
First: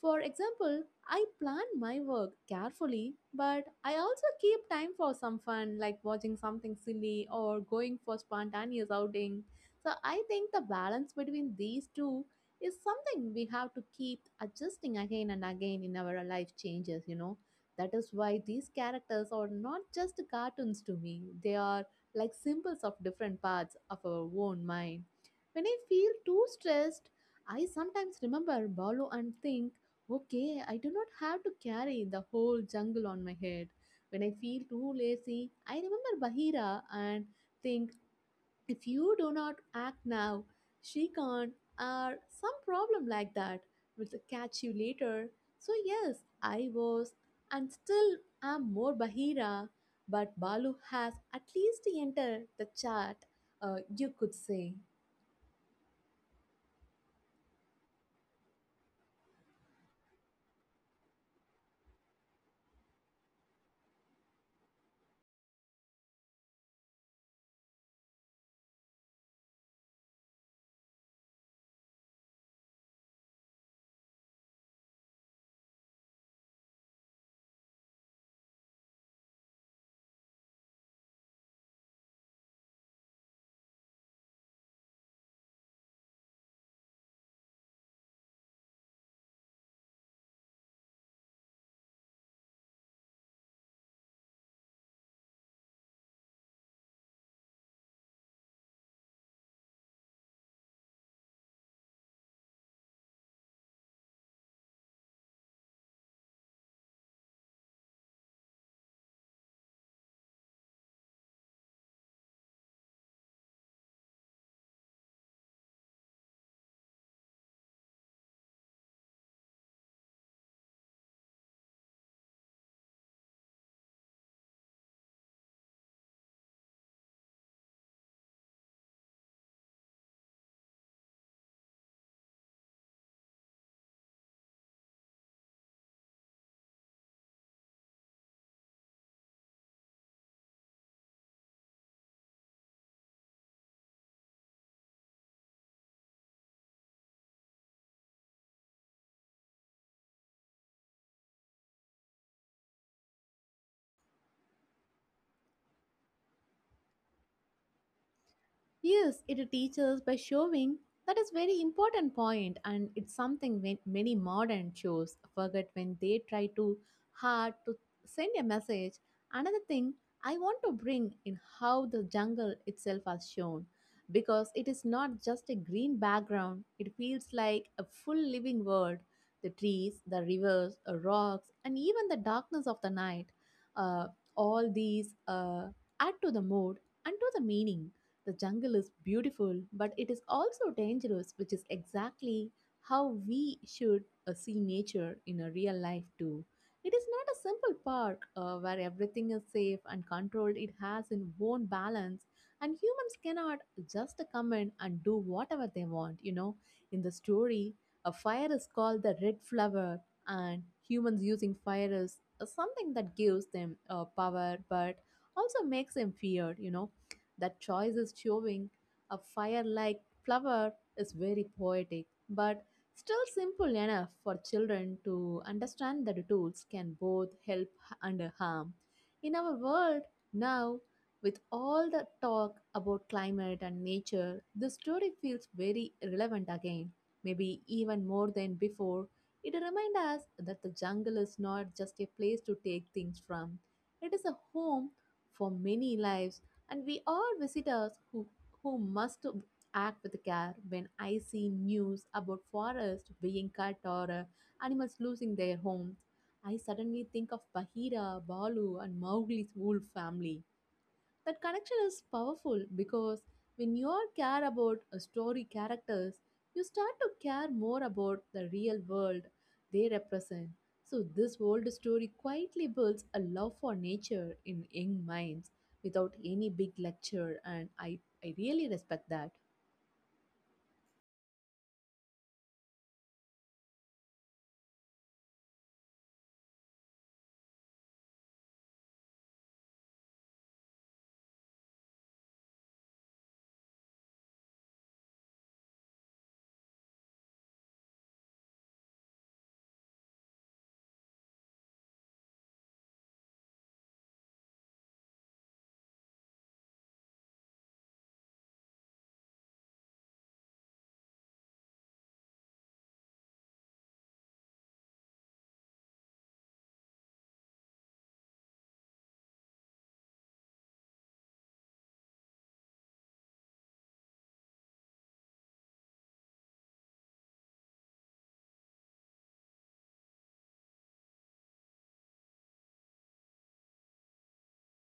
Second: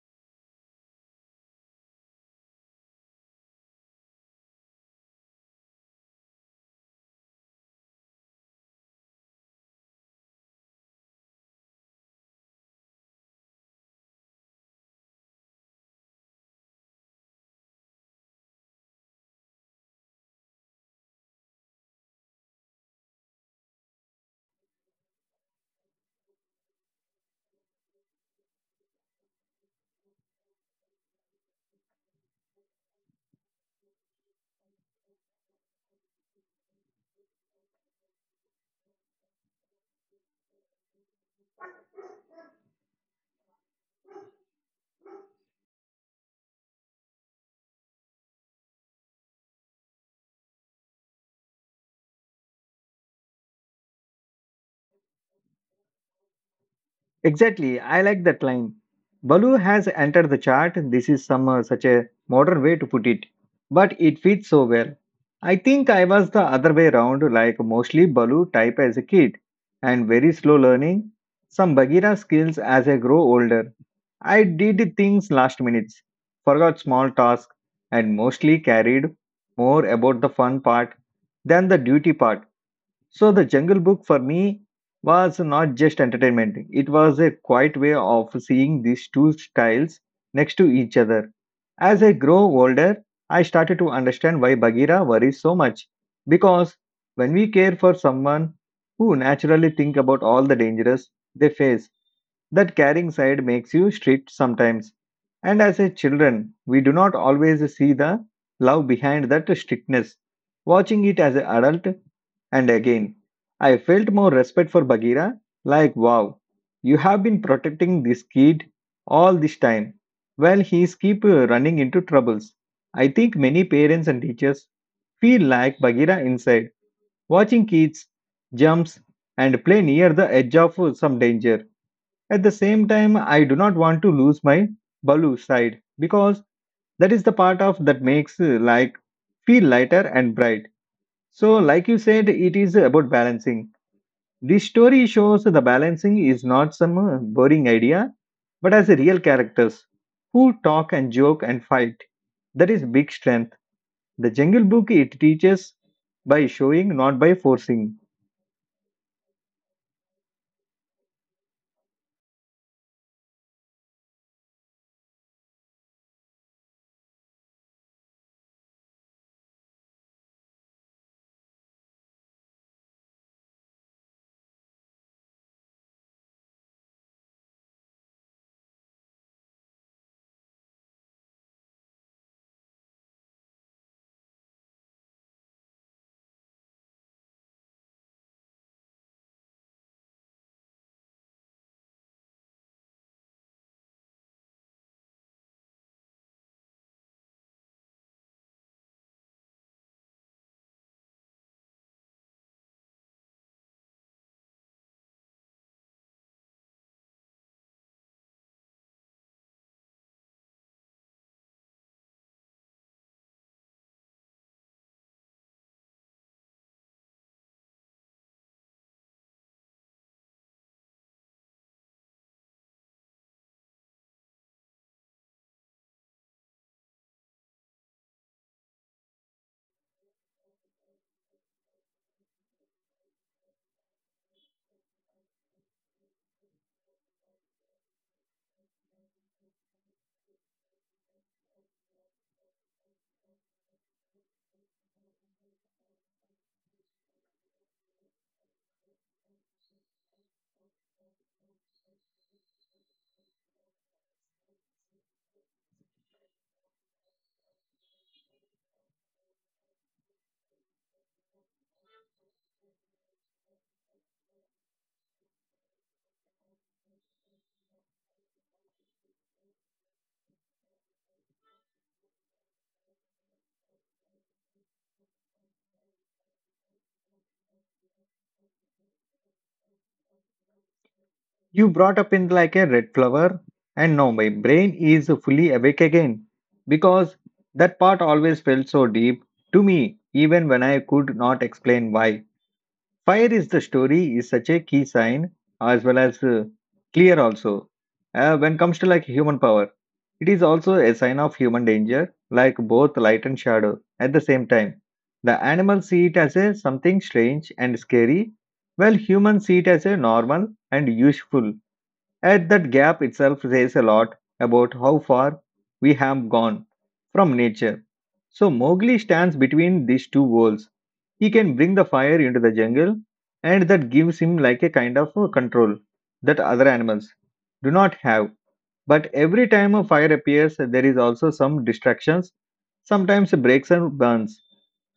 Speaker 2: For example, I plan my work carefully, but I also keep time for some fun like watching something silly or going for spontaneous outing. So I think the balance between these two is something we have to keep adjusting again and again in our life changes, you know. That is why these characters are not just cartoons to me, they are like symbols of different parts of our own mind. When I feel too stressed, I sometimes remember Balu and think, okay, I do not have to carry the whole jungle on my head. When I feel too lazy, I remember Bahira and think if you do not act now, she can't, or some problem like that will catch you later. So, yes, I was and still am more Bahira, but Balu has at least entered the chat, you could say.
Speaker 1: Exactly, I like that line. Baloo has entered the chart. This is some such a modern way to put it, but it fits so well. I think I was the other way around, like mostly Baloo type as a kid, and very slow learning some Bagheera skills as I grow older. I did things last minutes, forgot small tasks, and mostly carried more about the fun part than the duty part. So the Jungle Book for me was not just entertainment. It was a quiet way of seeing these two styles next to each other. As I grow older, I started to understand why Bagheera worries so much. Because when we care for someone who naturally think about all the dangers they face, that caring side makes you strict sometimes. And as a children, we do not always see the love behind that strictness. Watching it as an adult and again, I felt more respect for Bagheera, like, wow, you have been protecting this kid all this time. Well, he's keep running into troubles. I think many parents and teachers feel like Bagheera inside, watching kids jumps and play near the edge of some danger. At the same time, I do not want to lose my Balu side because that is the part of that makes like feel lighter and bright. So like you said, it is about balancing. This story shows the balancing is not some boring idea, but as real characters who talk and joke and fight. That is big strength. The Jungle Book it teaches by showing, not by forcing.
Speaker 2: Yes, it teaches by showing. That is very important point and it's something when many modern shows forget when they try too hard to send a message. Another thing I want to bring in how the jungle itself is shown because it is not just a green background, it feels like a full living world. The trees, the rivers, rocks, and even the darkness of the night. Uh, all these add to the mood and to the meaning. The jungle is beautiful, but it is also dangerous, which is exactly how we should see nature in a real life too. It is not a simple park where everything is safe and controlled. It has its own balance, and humans cannot just come in and do whatever they want. You know, in the story, a fire is called the red flower, and humans using fire is something that gives them power, but also makes them feared. You know, that choice is showing a fire like flower is very poetic, but still simple enough for children to understand that tools can both help and harm. In our world now, with all the talk about climate and nature, the story feels very relevant again, maybe even more than before. It reminds us that the jungle is not just a place to take things from, it is a home for many lives and we are visitors who must act with care. When I see news about forests being cut or animals losing their homes. I suddenly think of Bahira, Balu, and Mowgli's whole family. That connection is powerful because when you all care about a story characters, you start to care more about the real world they represent. So this old story quietly builds a love for nature in young minds without any big lecture and I really respect that.
Speaker 1: You brought up in like a red flower, and now my brain is fully awake again because that part always felt so deep to me, even when I could not explain why. Fire is the story is such a key sign as well as clear also. When comes to like human power, it is also a sign of human danger, like both light and shadow at the same time. The animals see it as a something strange and scary, while humans see it as a normal and useful. And that gap itself says a lot about how far we have gone from nature. So Mowgli stands between these two worlds. He can bring the fire into the jungle, and that gives him like a kind of a control that other animals do not have. But every time a fire appears, there is also some distractions, sometimes breaks and burns,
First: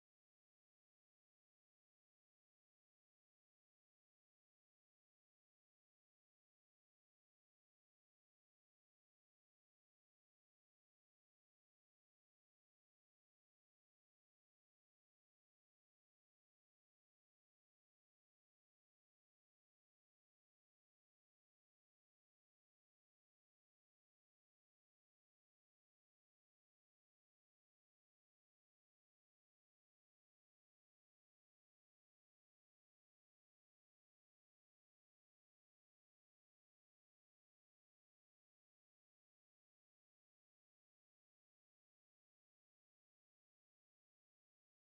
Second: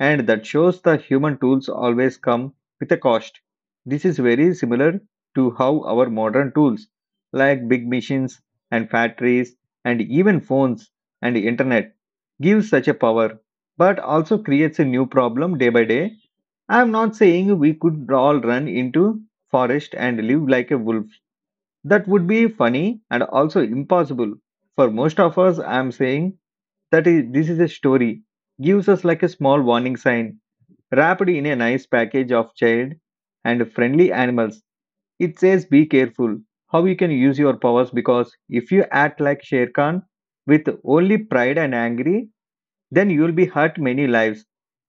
Speaker 1: and that shows the human tools always come with a cost. This is very similar to how our modern tools like big machines and factories and even phones and internet gives such a power but also creates a new problem day by day. I am not saying we could all run into forest and live like a wolf. That would be funny and also impossible for most of us. I am saying this is a story gives us like a small warning sign wrapped in a nice package of child and friendly animals. It says be careful how you can use your powers because if you act like Sher Khan with only pride and angry, then you'll be hurt many lives.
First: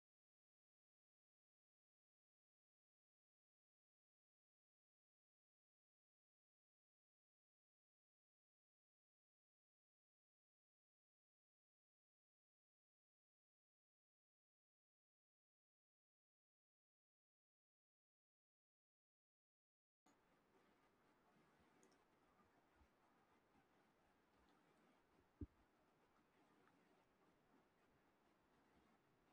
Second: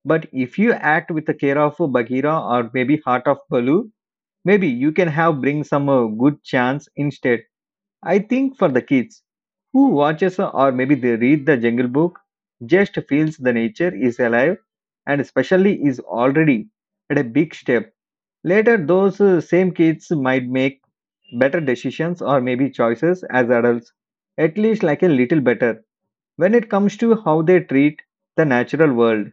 Speaker 1: But if you act with the care of Bagheera or maybe Heart of Balu, maybe you can have bring some good chance instead. I think for the kids who watches or maybe they read the Jungle Book, just feels the nature is alive and especially is already at a big step. Later, those same kids might make better decisions or maybe choices as adults, at least like a little better when it comes to how they treat the natural world.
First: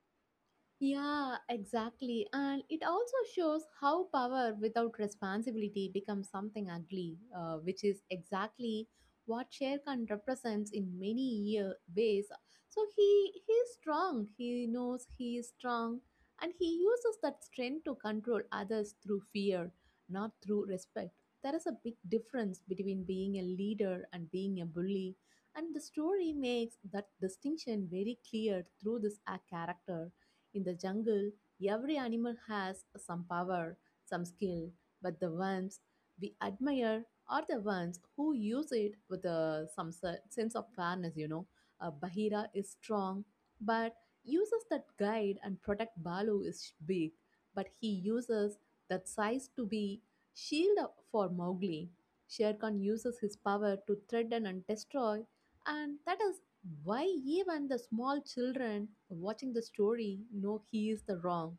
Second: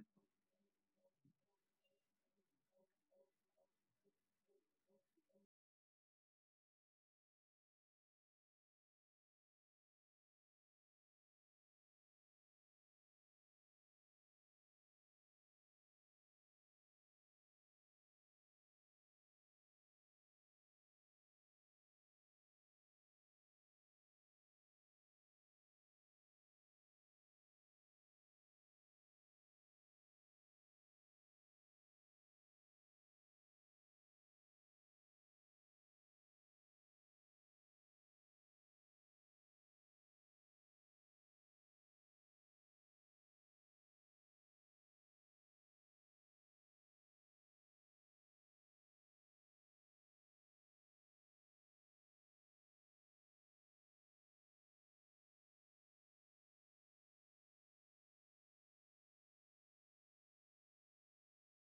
Speaker 2: Yeah, exactly. And it also shows how power without responsibility becomes something ugly, which is exactly what Sher Khan represents in many year ways. So he is strong. He knows he is strong, and he uses that strength to control others through fear, not through respect. There is a big difference between being a leader and being a bully, and the story makes that distinction very clear through this character. In the jungle, every animal has some power, some skill, but the ones we admire are the ones who use it with sense of fairness, you know. Bahira is strong, but uses that guide and protect Balu is big, but he uses that size to be shield for Mowgli. Shere Khan uses his power to threaten and destroy, and that is why even the small children watching the story know he is the wrong,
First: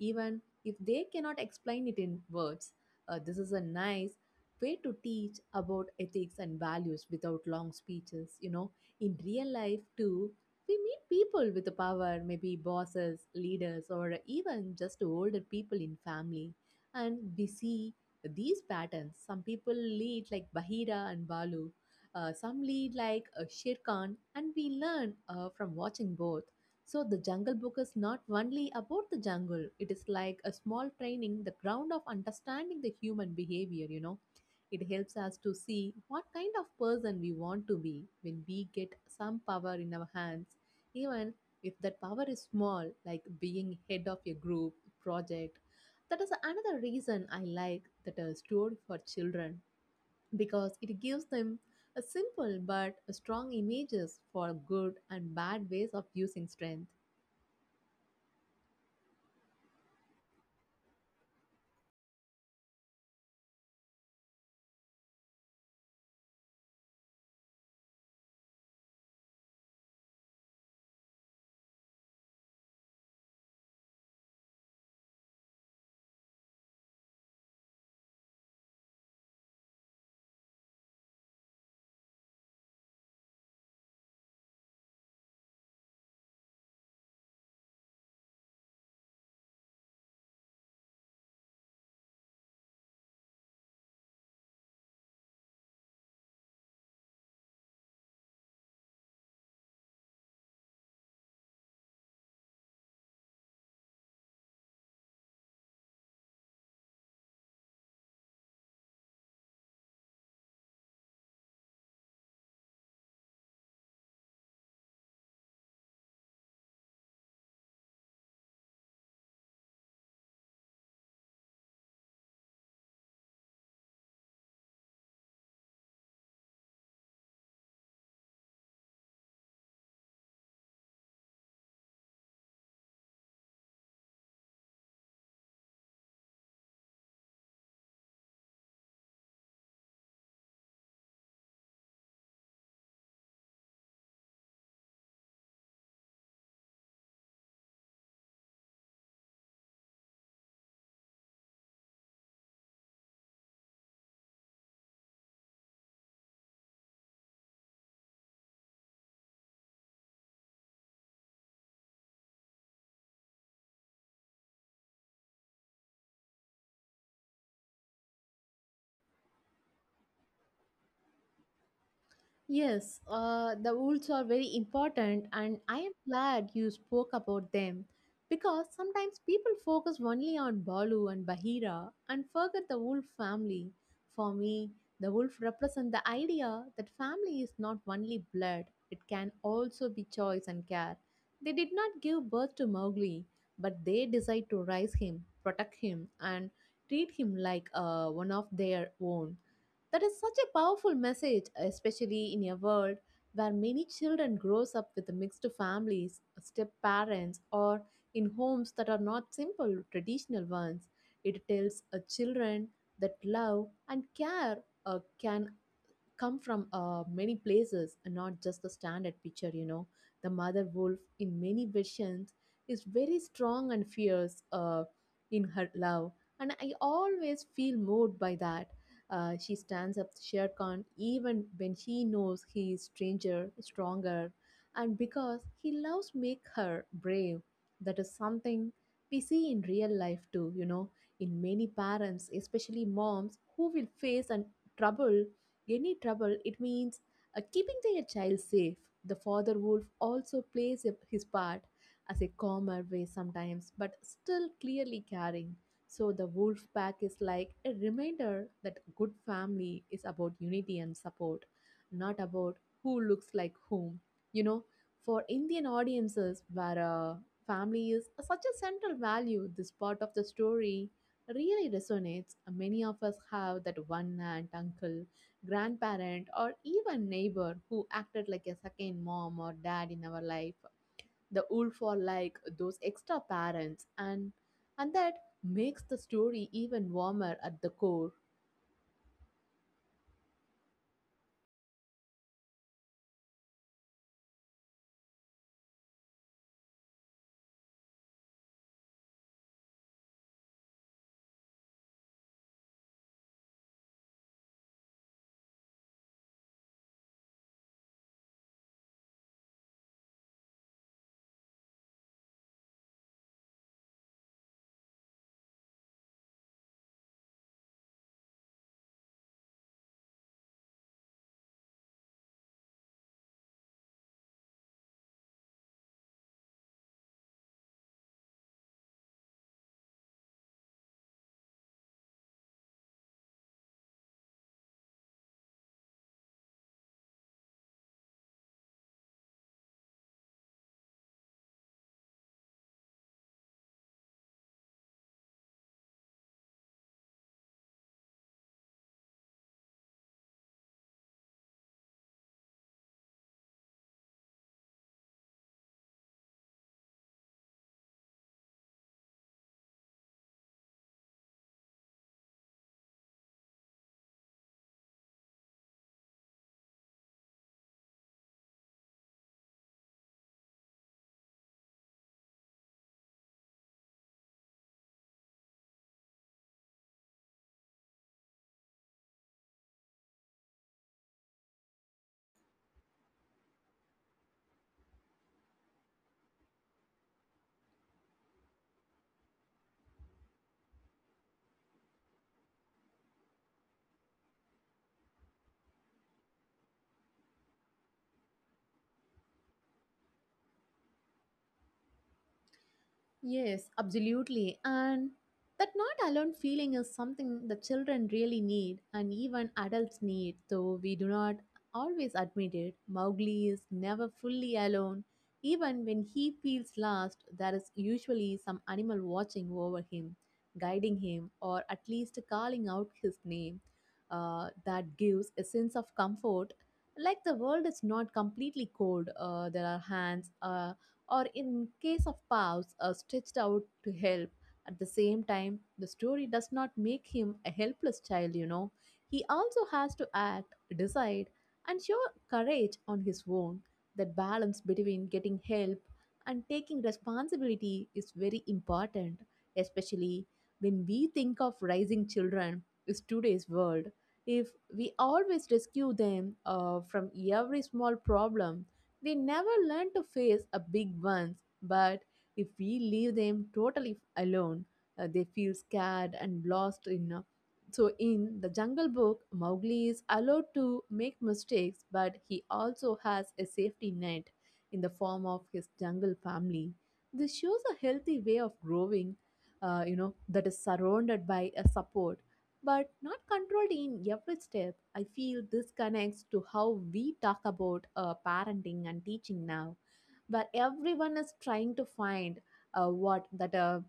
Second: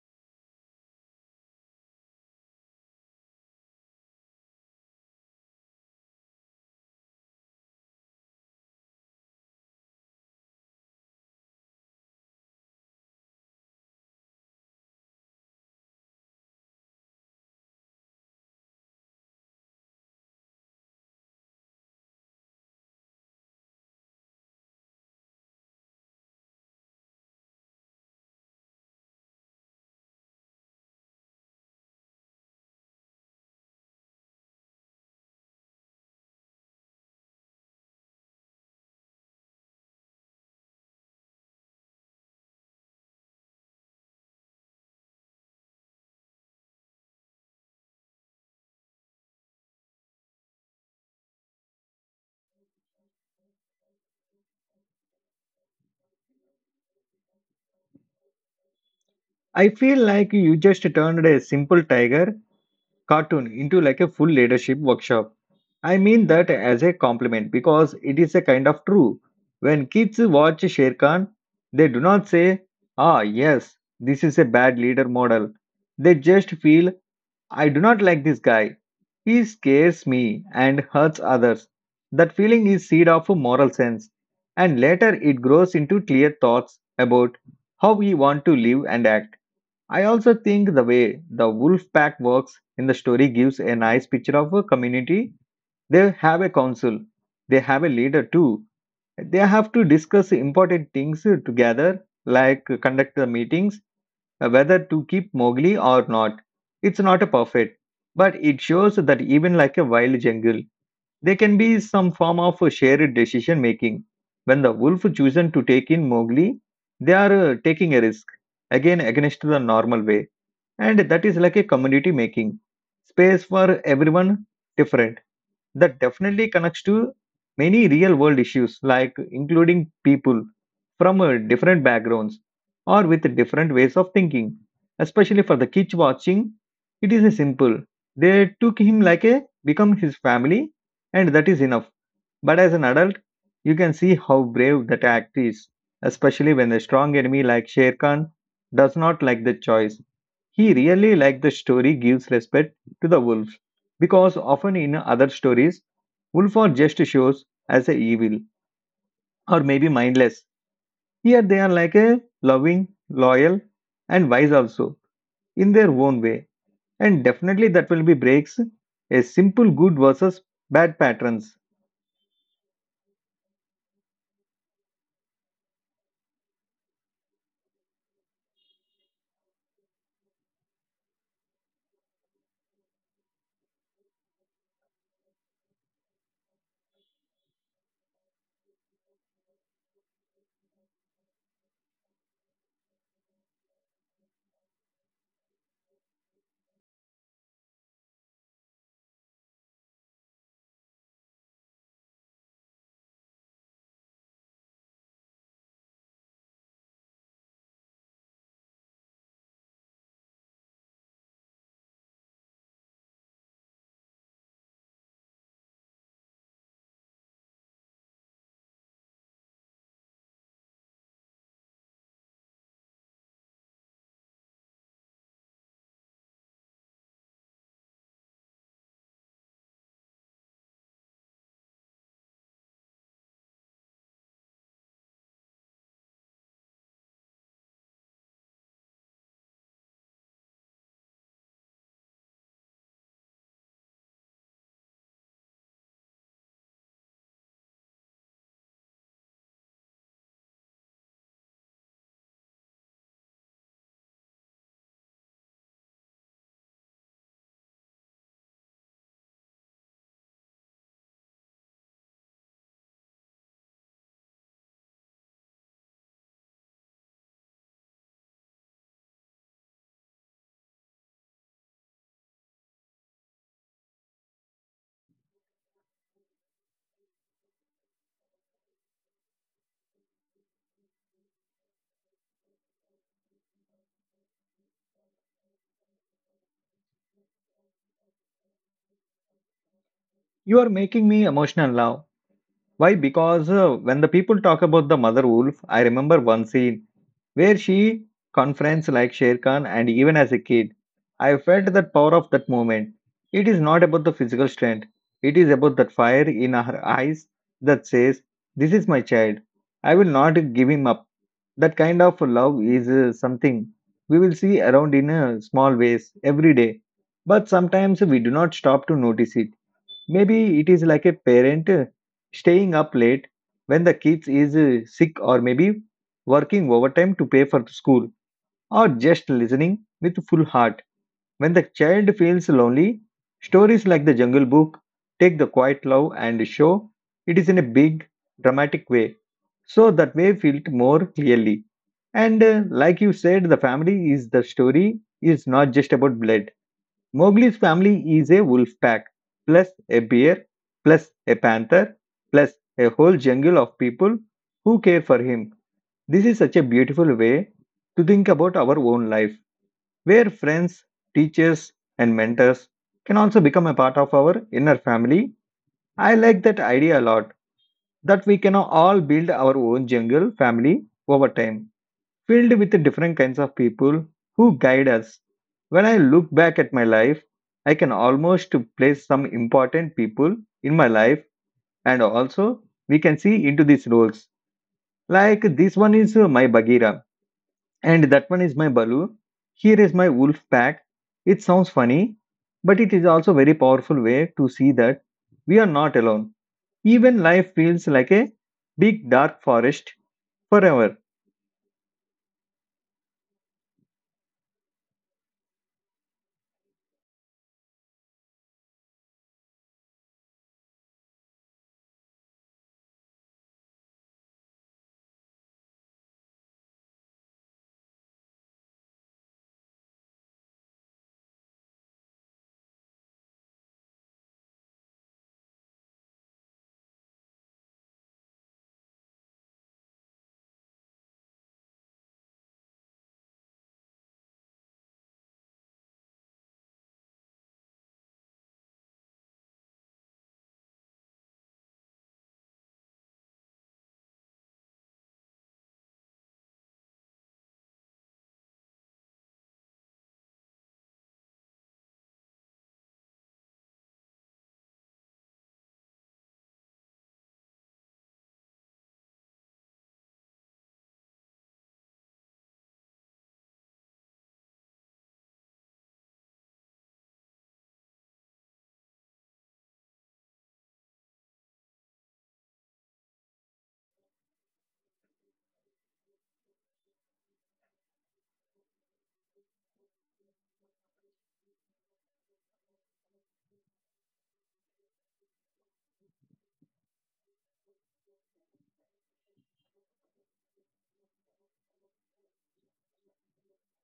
Speaker 2: even if they cannot explain it in words. This is a nice way to teach about ethics and values without long speeches. You know, in real life too, we meet people with the power, maybe bosses, leaders, or even just older people in family, and we see these patterns. Some people lead like Bahira and Balu some lead like Shere Khan, and we learn from watching both. So the Jungle Book is not only about the jungle; it is like a small training, the ground of understanding the human behavior. You know, it helps us to see what kind of person we want to be when we get some power in our hands, even if that power is small, like being head of a group project that is another reason I like that a story for children because it gives them a simple but strong images for good and bad ways of using strength.
Speaker 1: I feel like you just turned a simple tiger cartoon into like a full leadership workshop. I mean that as a compliment because it is a kind of true. When kids watch Sher Khan, they do not say, ah, yes, this is a bad leader model. They just feel, I do not like this guy. He scares me and hurts others. That feeling is seed of a moral sense. And later it grows into clear thoughts about how we want to live and act. I also think the way the wolf pack works in the story gives a nice picture of a community. They have a council, they have a leader too. They have to discuss important things together, like conduct the meetings, whether to keep Mowgli or not. It's not a perfect, but it shows that even like a wild jungle, there can be some form of a shared decision making. When the wolf chosen to take in Mowgli, they are taking a risk again against the normal way, and that is like a community making space for everyone different. That definitely connects to many real world issues like including people from different backgrounds or with different ways of thinking. Especially for the kids watching, it is a simple, they took him like a become his family, and that is enough. But as an adult, you can see how brave that act is, especially when the strong enemy like Sher Khan does not like the choice. He really like the story gives respect to the wolf, because often in other stories, wolf are just shows as a evil or maybe mindless. Here they are like a loving, loyal, and wise also in their own way, and definitely that will be breaks a simple good versus bad patterns.
Speaker 2: Yes, the rules are very important, and I am glad you spoke about them because sometimes people focus only on Balu and Bahira and forget the wolf family. For me, the wolf represents the idea that family is not only blood, it can also be choice and care. They did not give birth to Mowgli, but they decide to raise him, protect him, and treat him like one of their own that is such a powerful message, especially in a world where many children grows up with mixed families, step parents, or in homes that are not simple traditional ones. It tells a children that love and care can come from many places and not just the standard picture, you know. The mother wolf in many versions is very strong and fierce, in her love, and I always feel moved by that. She stands up to Shere Khan even when she knows he is stranger, stronger, and because he loves make her brave. That is something we see in real life too, you know, in many parents, especially moms, who will face an trouble any trouble, it means keeping their child safe. The father wolf also plays his part as a calmer way sometimes, but still clearly caring. So the wolf pack is like a reminder that good family is about unity and support, not about who looks like whom. You know, for Indian audiences where family is such a central value, this part of the story really resonates. Many of us have that one aunt, uncle, grandparent, or even neighbor who acted like a second mom or dad in our life. The wolf are like those extra parents, and that makes the story even warmer at the core.
Speaker 1: You are making me emotional now. Why? Because when the people talk about the mother wolf, I remember one scene where she confronts like Sher Khan, and even as a kid, I felt that power of that moment. It is not about the physical strength, it is about that fire in her eyes that says, this is my child. I will not give him up. That kind of love is something we will see around in small ways every day, but sometimes we do not stop to notice it. Maybe it is like a parent staying up late when the kids is sick or maybe working overtime to pay for the school or just listening with full heart when the child feels lonely. Stories like The Jungle Book take the quiet love and show it is in a big dramatic way so that way felt more clearly. And like you said, the family is the story is not just about blood. Mowgli's family is a wolf pack, plus a bear, plus a panther, plus a whole jungle of people who care for him. This is such a beautiful way to think about our own life, where friends, teachers, and mentors can also become a part of our inner family. I like that idea a lot, that we can all build our own jungle family over time filled with the different kinds of people who guide us. When I look back at my life, I can almost place some important people in my life, and also we can see into these roles. Like this one is my Bagheera, and that one is my Balu. Here is my wolf pack. It sounds funny, but it is also very powerful way to see that we are not alone. Even life feels like a big dark forest forever.
Speaker 2: Yes, absolutely. And that not alone feeling is something the children really need and even adults need, though we do not always admit it. Mowgli is never fully alone. Even when he feels lost, there is usually some animal watching over him, guiding him, or at least calling out his name. That gives a sense of comfort. Like the world is not completely cold, there are hands, or in case of Pavs, stretched out to help. At the same time, the story does not make him a helpless child, you know. He also has to act, decide, and show courage on his own. That balance between getting help and taking responsibility is very important, especially when we think of raising children is today's world if we always rescue them from every small problem they never learn to face a big ones, but if we leave them totally alone, they feel scared and lost in. So in the Jungle Book, Mowgli is allowed to make mistakes, but he also has a safety net in the form of his jungle family. This shows a healthy way of growing, you know, that is surrounded by a support but not controlled in every step. I feel this connects to how we talk about parenting and teaching now, where everyone is trying to find what that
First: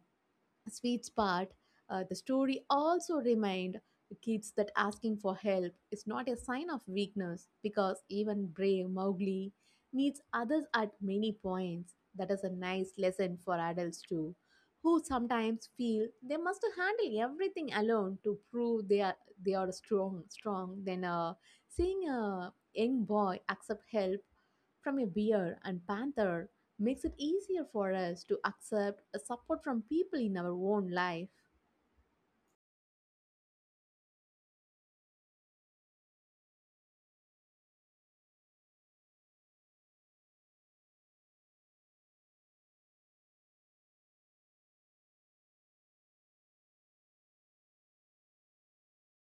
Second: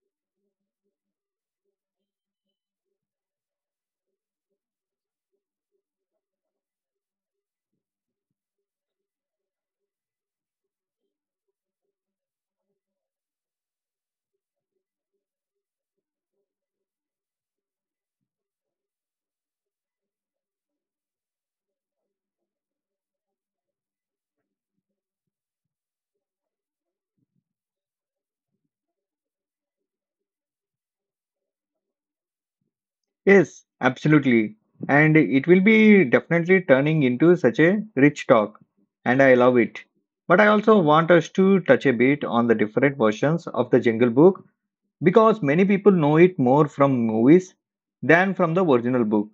Speaker 2: sweet spot. The story also remind kids that asking for help is not a sign of weakness because even brave mowgli needs others at many points that is a nice lesson for adults too who sometimes feel they must handle everything alone to prove they are strong then, seeing a young boy accept help from a bear and panther makes it easier for us to accept a support from people in our own life.
Speaker 1: Yes, absolutely. And it will be definitely turning into such a rich talk, and I love it. But I also want us to touch a bit on the different versions of the Jungle Book because many people know it more from movies than from the original book.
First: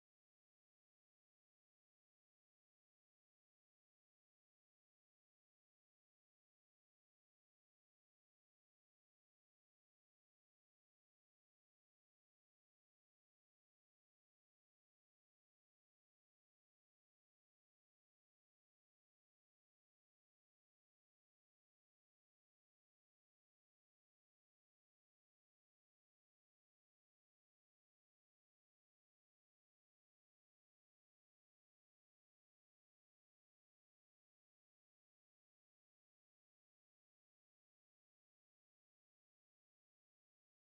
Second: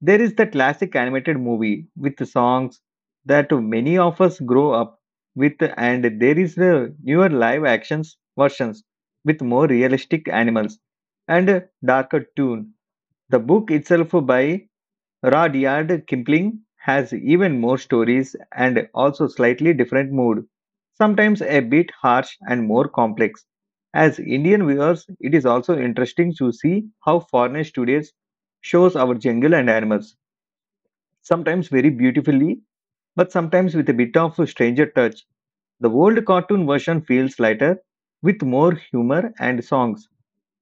Speaker 1: There is the classic animated movie with the songs that many of us grow up with, and there is the newer live actions versions with more realistic animals and darker tune. The book itself by Rudyard Kipling has even more stories and also slightly different mood, sometimes a bit harsh and more complex. As Indian viewers, it is also interesting to see how foreigners today shows our jungle and animals sometimes very beautifully, but sometimes with a bit of a stranger touch. The old cartoon version feels lighter, with more humor and songs,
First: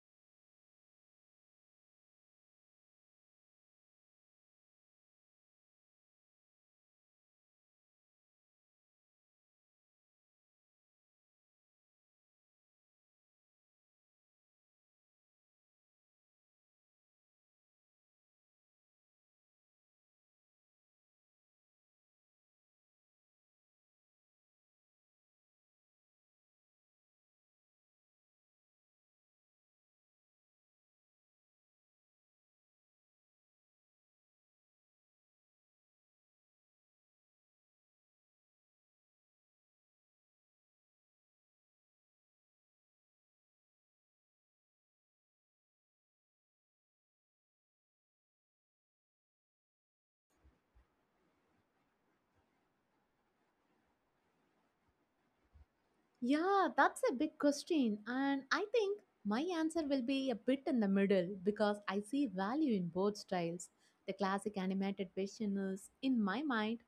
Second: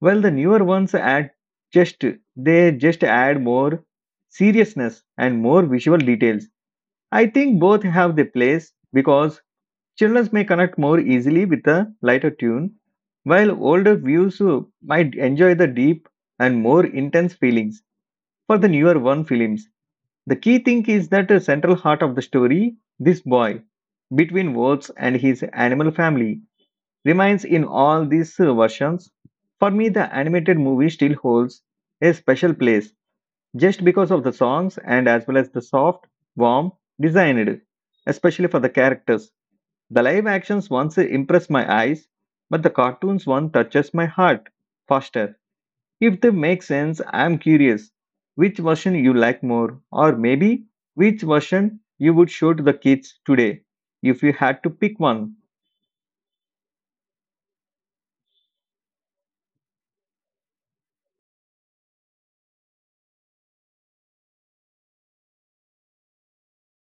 Speaker 1: while the newer ones add just they just add more seriousness and more visual details. I think both have their place because children may connect more easily with a lighter tune, while older views might enjoy the deep and more intense feelings for the newer one films. The key thing is that the central heart of the story, this boy, between wolves and his animal family, remains in all these versions. For me, the animated movie still holds a special place just because of the songs and as well as the soft, warm, designed, especially for the characters. The live actions once impress my eyes, but the cartoons one touches my heart faster. If they make sense, I'm curious which version you like more, or maybe which version you would show to the kids today if you had to pick one.
Speaker 2: Yeah, that's a big question. And I think my answer will be a bit in the middle because I see value in both styles. The classic animated version is, in my mind,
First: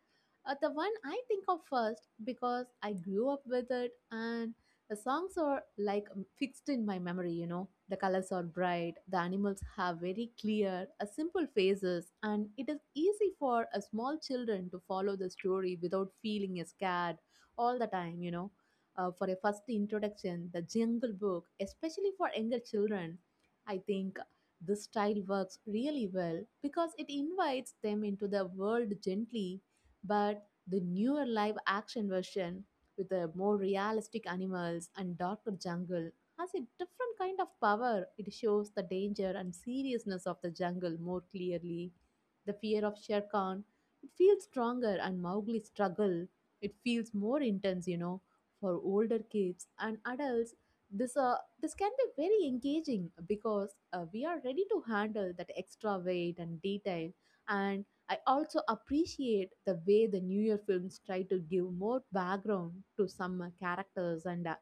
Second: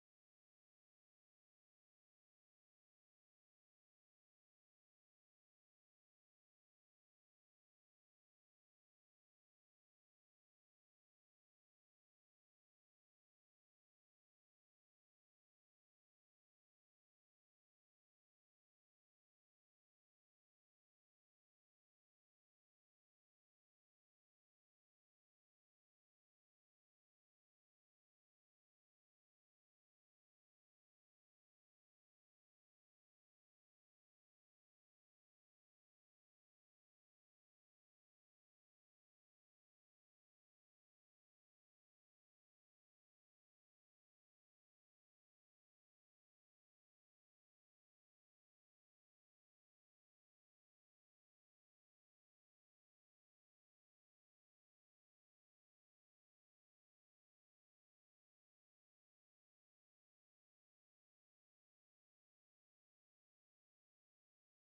Speaker 2: the one I think of first because I grew up with it and the songs are like fixed in my memory, you know. The colors are bright, the animals have very clear, simple faces, and it is easy for a small children to follow the story without feeling scared all the time, you know. For a first introduction, the Jungle Book, especially for younger children. I think this style works really well because it invites them into the world gently, but the newer live action version with the more realistic animals and darker jungle has a different kind of power. It shows the danger and seriousness of the jungle more clearly. The fear of Shere Khan, it feels stronger and Mowgli's struggle, it feels more intense, you know for older kids and adults, this uh, this can be very engaging because we are ready to handle that extra weight and detail. And I also appreciate the way the newer films try to give more background to some characters and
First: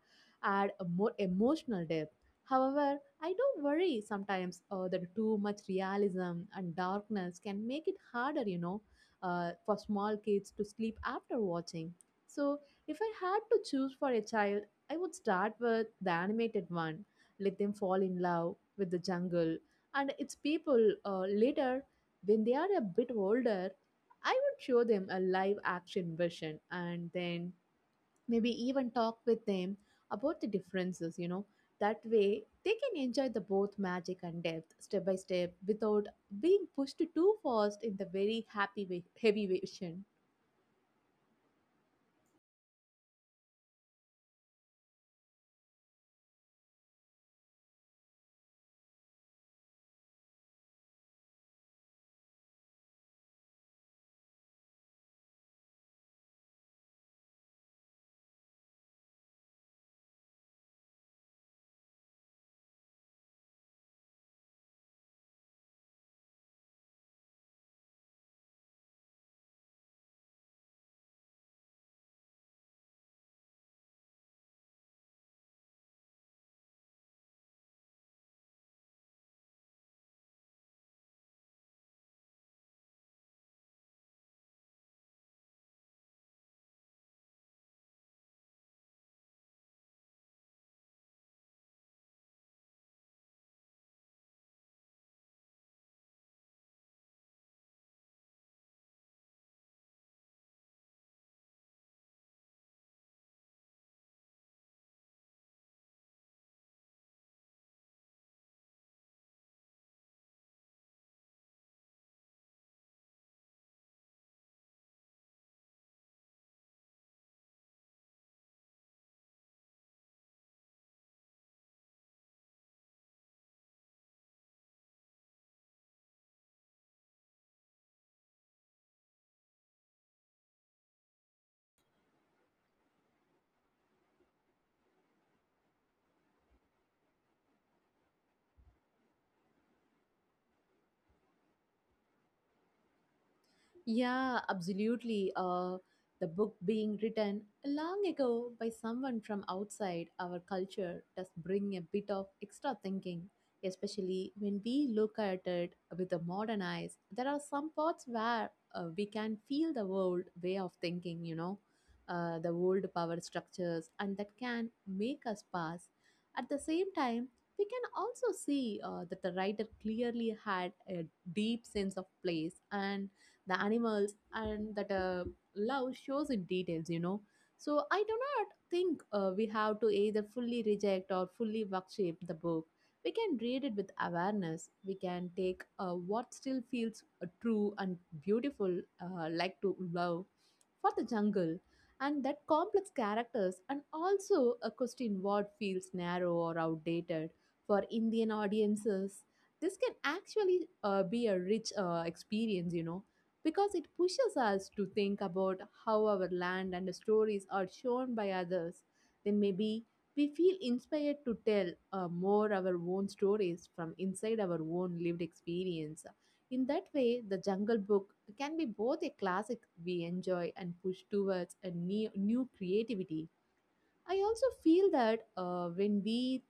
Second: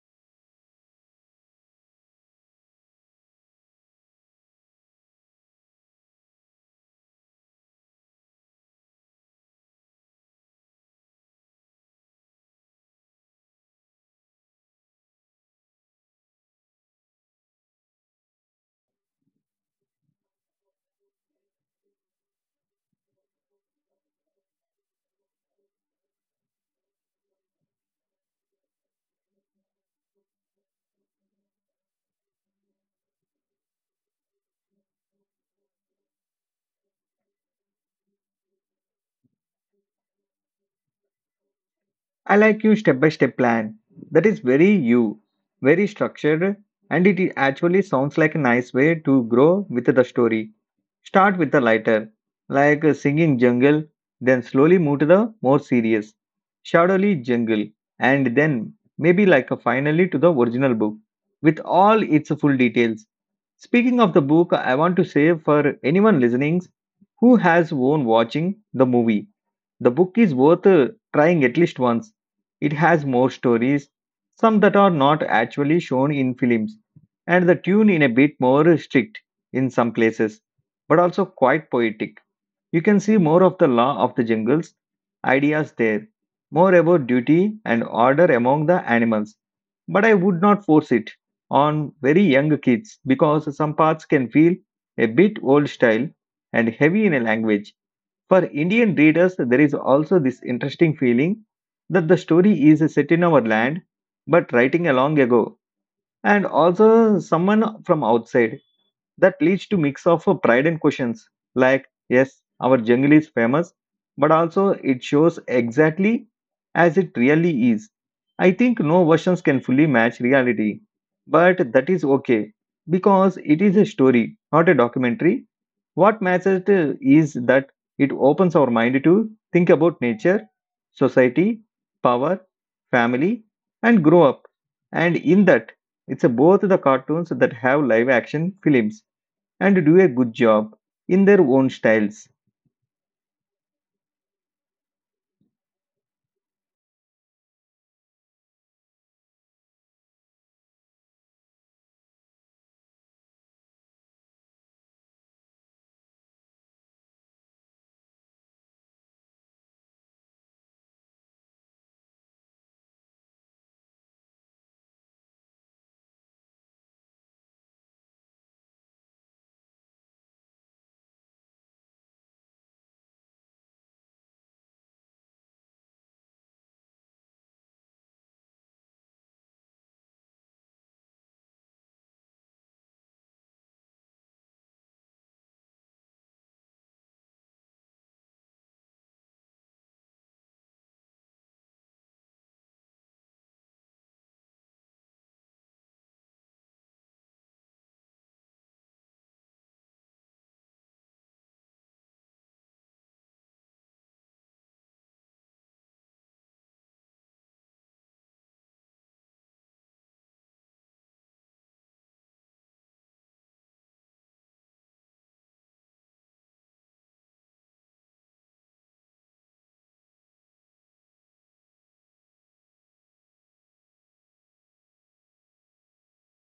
Speaker 2: add a more emotional depth. However, I do worry sometimes that too much realism and darkness can make it harder, you know, for small kids to sleep after watching. So if I had to choose for a child, I would start with the animated one, let them fall in love with the jungle and its people. Later, when they are a bit older, I would show them a live action version and then maybe even talk with them about the differences, you know. That way, they can enjoy the both magic and depth step by step without being pushed too fast in the very happy, heavy version.
Speaker 1: I like your step by step plan. That is very you, very structured, and it actually sounds like a nice way to grow with the story. Start with the lighter, like a singing jungle, then slowly move to the more serious, shadowy jungle, and then maybe like a finally to the original book with all its full details. Speaking of the book, I want to say for anyone listening who has own watching the movie, the book is worth trying at least once. It has more stories, some that are not actually shown in films, and the tune in a bit more strict in some places, but also quite poetic. You can see more of the law of the jungles ideas there, more about duty and order among the animals. But I would not force it on very young kids because some parts can feel a bit old style and heavy in a language. For Indian readers, there is also this interesting feeling that the story is set in our land but writing long ago and also someone from outside. That leads to mix of pride and questions like yes our jungle is famous, but also it shows exactly as it really is. I think no versions can fully match reality, but that is okay because it is a story, not a documentary. What matters is that it opens our mind to think about nature, society, power, family, and grow up, and in that, it's a both the cartoons that have live action films and do a good job in their own styles.
Speaker 2: Yeah, absolutely. The book being written long ago by someone from outside our culture does bring a bit of extra thinking, especially when we look at it with the modern eyes. There are some parts where we can feel the old way of thinking, you know, the old power structures, and that can make us pass. At the same time, we can also see that the writer clearly had a deep sense of place and the animals and that love shows in details, you know. So I do not think we have to either fully reject or fully worship the book. We can read it with awareness. We can take what still feels true and beautiful, like to love for the jungle and that complex characters and also a question what feels narrow or outdated. For indian audiences this can actually be a rich experience, you know, because it pushes us to think about how our land and stories are shown by others. Then maybe we feel inspired to tell more our own stories from inside our own lived experience. In that way, the Jungle Book can be both a classic we enjoy and push towards a new creativity. I also feel that when we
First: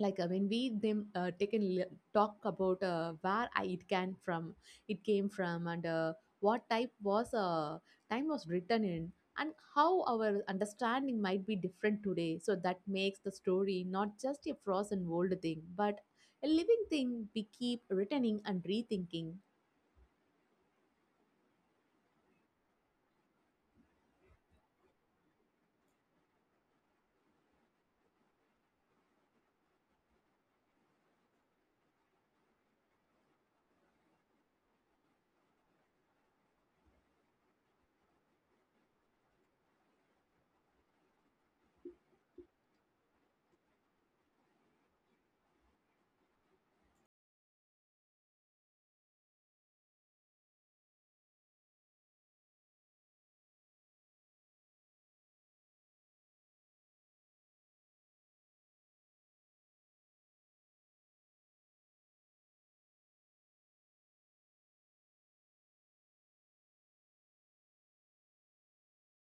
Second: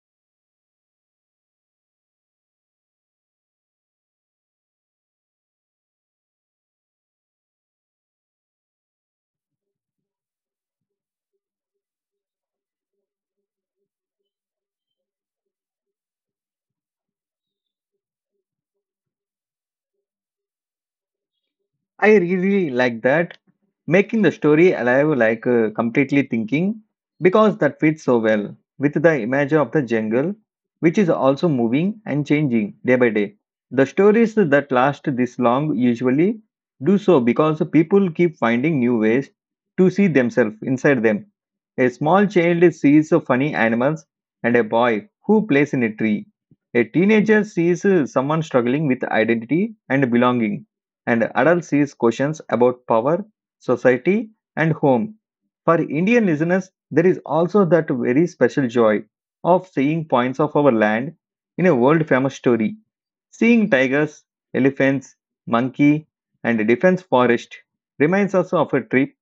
Speaker 2: like when we them take and talk about where I, it can from it came from and, what type was time was written in and how our understanding might be different today so that makes the story not just a frozen old thing but a living thing we keep returning and rethinking.
Speaker 1: I really like that. Making the story alive, like completely thinking, because that fits so well with the image of the jungle, which is also moving and changing day by day. The stories that last this long usually do so because people keep finding new ways to see themselves inside them. A small child sees funny animals and a boy who plays in a tree. A teenager sees someone struggling with identity and belonging, and adult sees questions about power, society, and home. For Indian listeners, there is also that very special joy of seeing points of our land in a world famous story. Seeing tigers, elephants, monkey, and defense forest reminds us of a trip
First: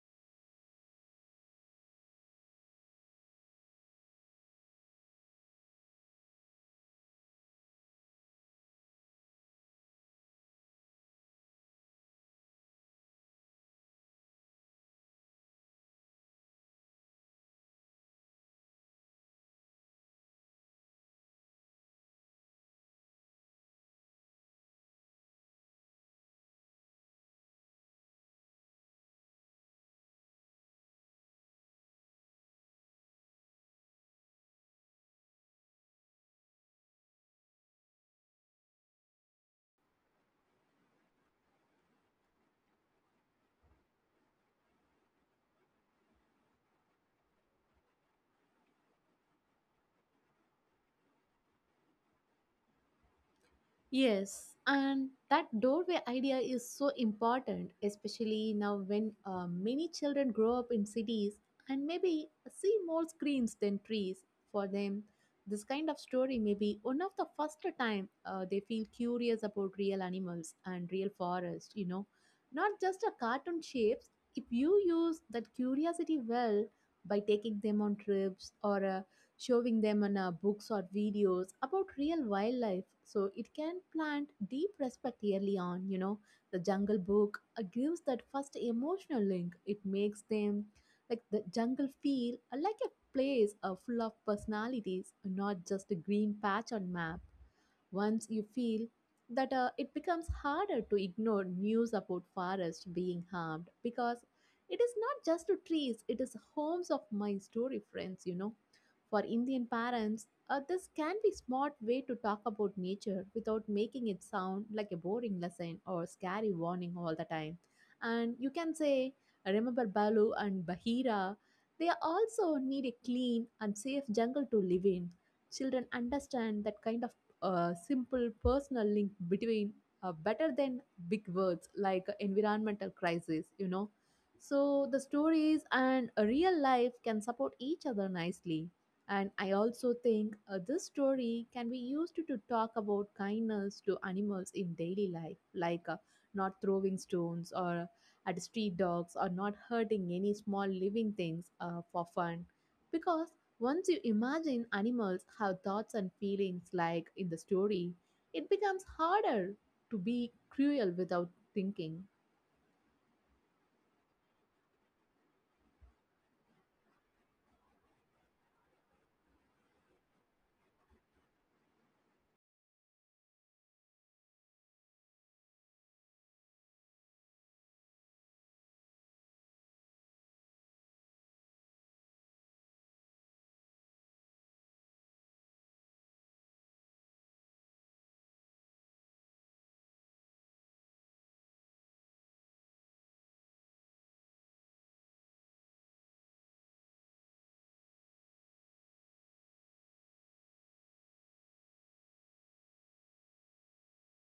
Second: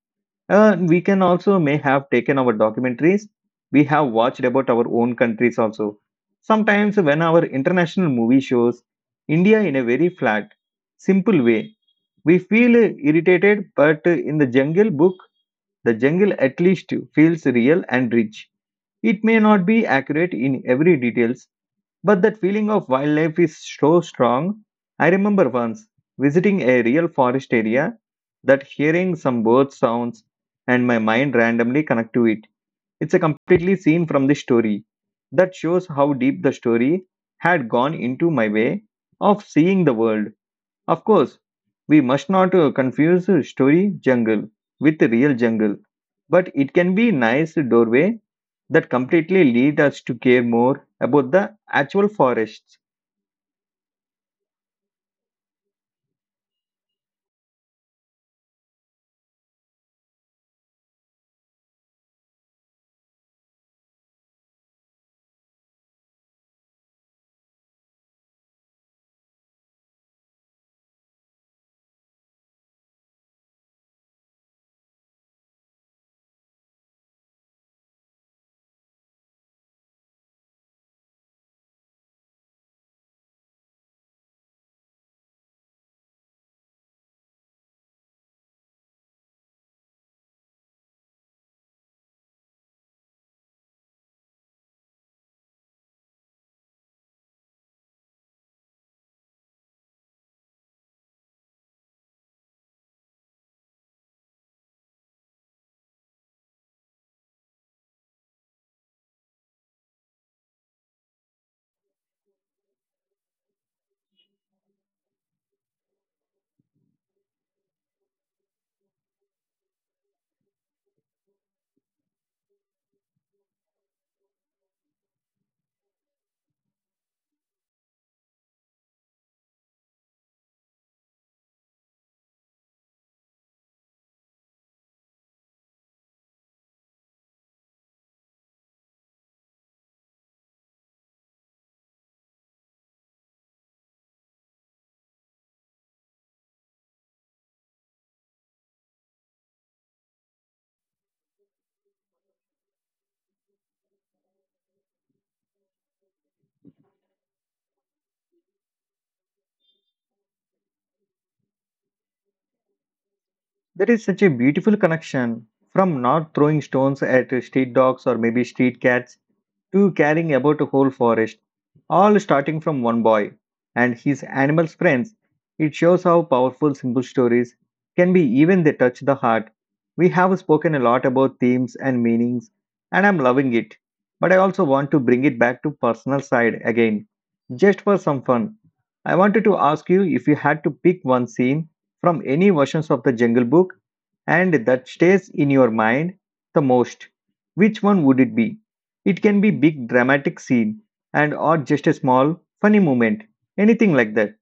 Speaker 1: we can also may have taken our documentaries we have watched about our own countries also. Sometimes when our international movie shows India in a very flat, simple way, we feel irritated, but in the jungle book, the jungle at least feels real and rich. It may not be accurate in every details, but that feeling of wildlife is so strong. I remember once visiting a real forest area that hearing some bird sounds and my mind randomly connect to it. It's a completely scene from the story. That shows how deep the story had gone into my way of seeing the world. Of course, we must not confuse story jungle with real jungle, but it can be nice doorway that completely lead us to care more about the actual forests.
Speaker 2: Yes, and that doorway idea is so important, especially now when many children grow up in cities and maybe see more screens than trees. For them, this kind of story may be one of the first time they feel curious about real animals and real forest. You know, not just a cartoon shapes. If you use that curiosity well by taking them on trips or showing them on books or videos about real wildlife so it can plant deep respect early on, you know. The jungle book, gives that first emotional link. It makes them like the jungle feel like a place full of personalities not just a green patch on map. Once you feel that it becomes harder to ignore news about forest being harmed because it is not just to trees, it is homes of my story friends, you know. For Indian parents, this can be smart way to talk about nature without making it sound like a boring lesson or scary warning all the time. And you can say, remember Balu and Bahira, they also need a clean and safe jungle to live in. Children understand that kind of a simple personal link between better than big words like environmental crisis, you know. So the stories and a real life can support each other nicely. And I also think this story can be used to talk about kindness to animals in daily life, like, not throwing stones or at street dogs or not hurting any small living things for fun because once you imagine animals have thoughts and feelings like in the story, it becomes harder to be cruel without thinking.
Speaker 1: There is such a beautiful connection from not throwing stones at street dogs or maybe street cats two carrying about a whole forest, all starting from one boy and his animal friends. It shows how powerful simple stories can be, even they touch the heart. We have spoken a lot about themes and meanings, and I'm loving it. But I also want to bring it back to personal side again, just for some fun. I wanted to ask you if you had to pick one scene from any versions of the Jungle Book and that stays in your mind the most, which one would it be? It can be big dramatic scene and or just a small funny moment, anything like that.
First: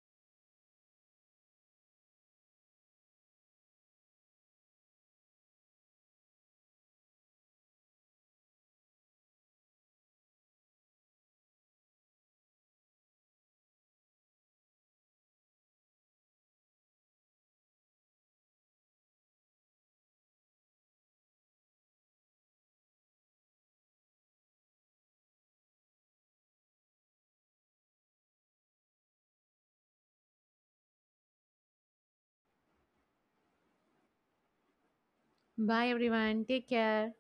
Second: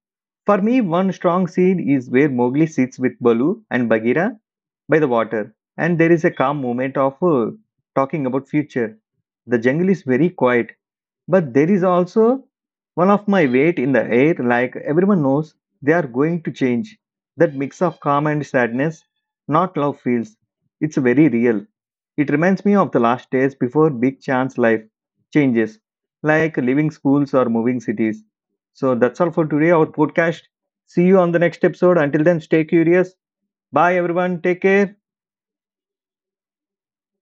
Speaker 1: For me, one strong scene is where Mowgli sits with Baloo and Bagheera by the water, and there is a calm moment of talking about future. The jungle is very quiet, but there is also one of my weight in the air. Like everyone knows, they are going to change. That mix of calm and sadness, not love feels. It's very real. It reminds me of the last days before big chance life changes, like leaving schools or moving cities. So that's all for today, our podcast. See you on the next episode. Until then, stay curious. Bye, everyone. Take care.
Speaker 2: Bye, everyone. Take care.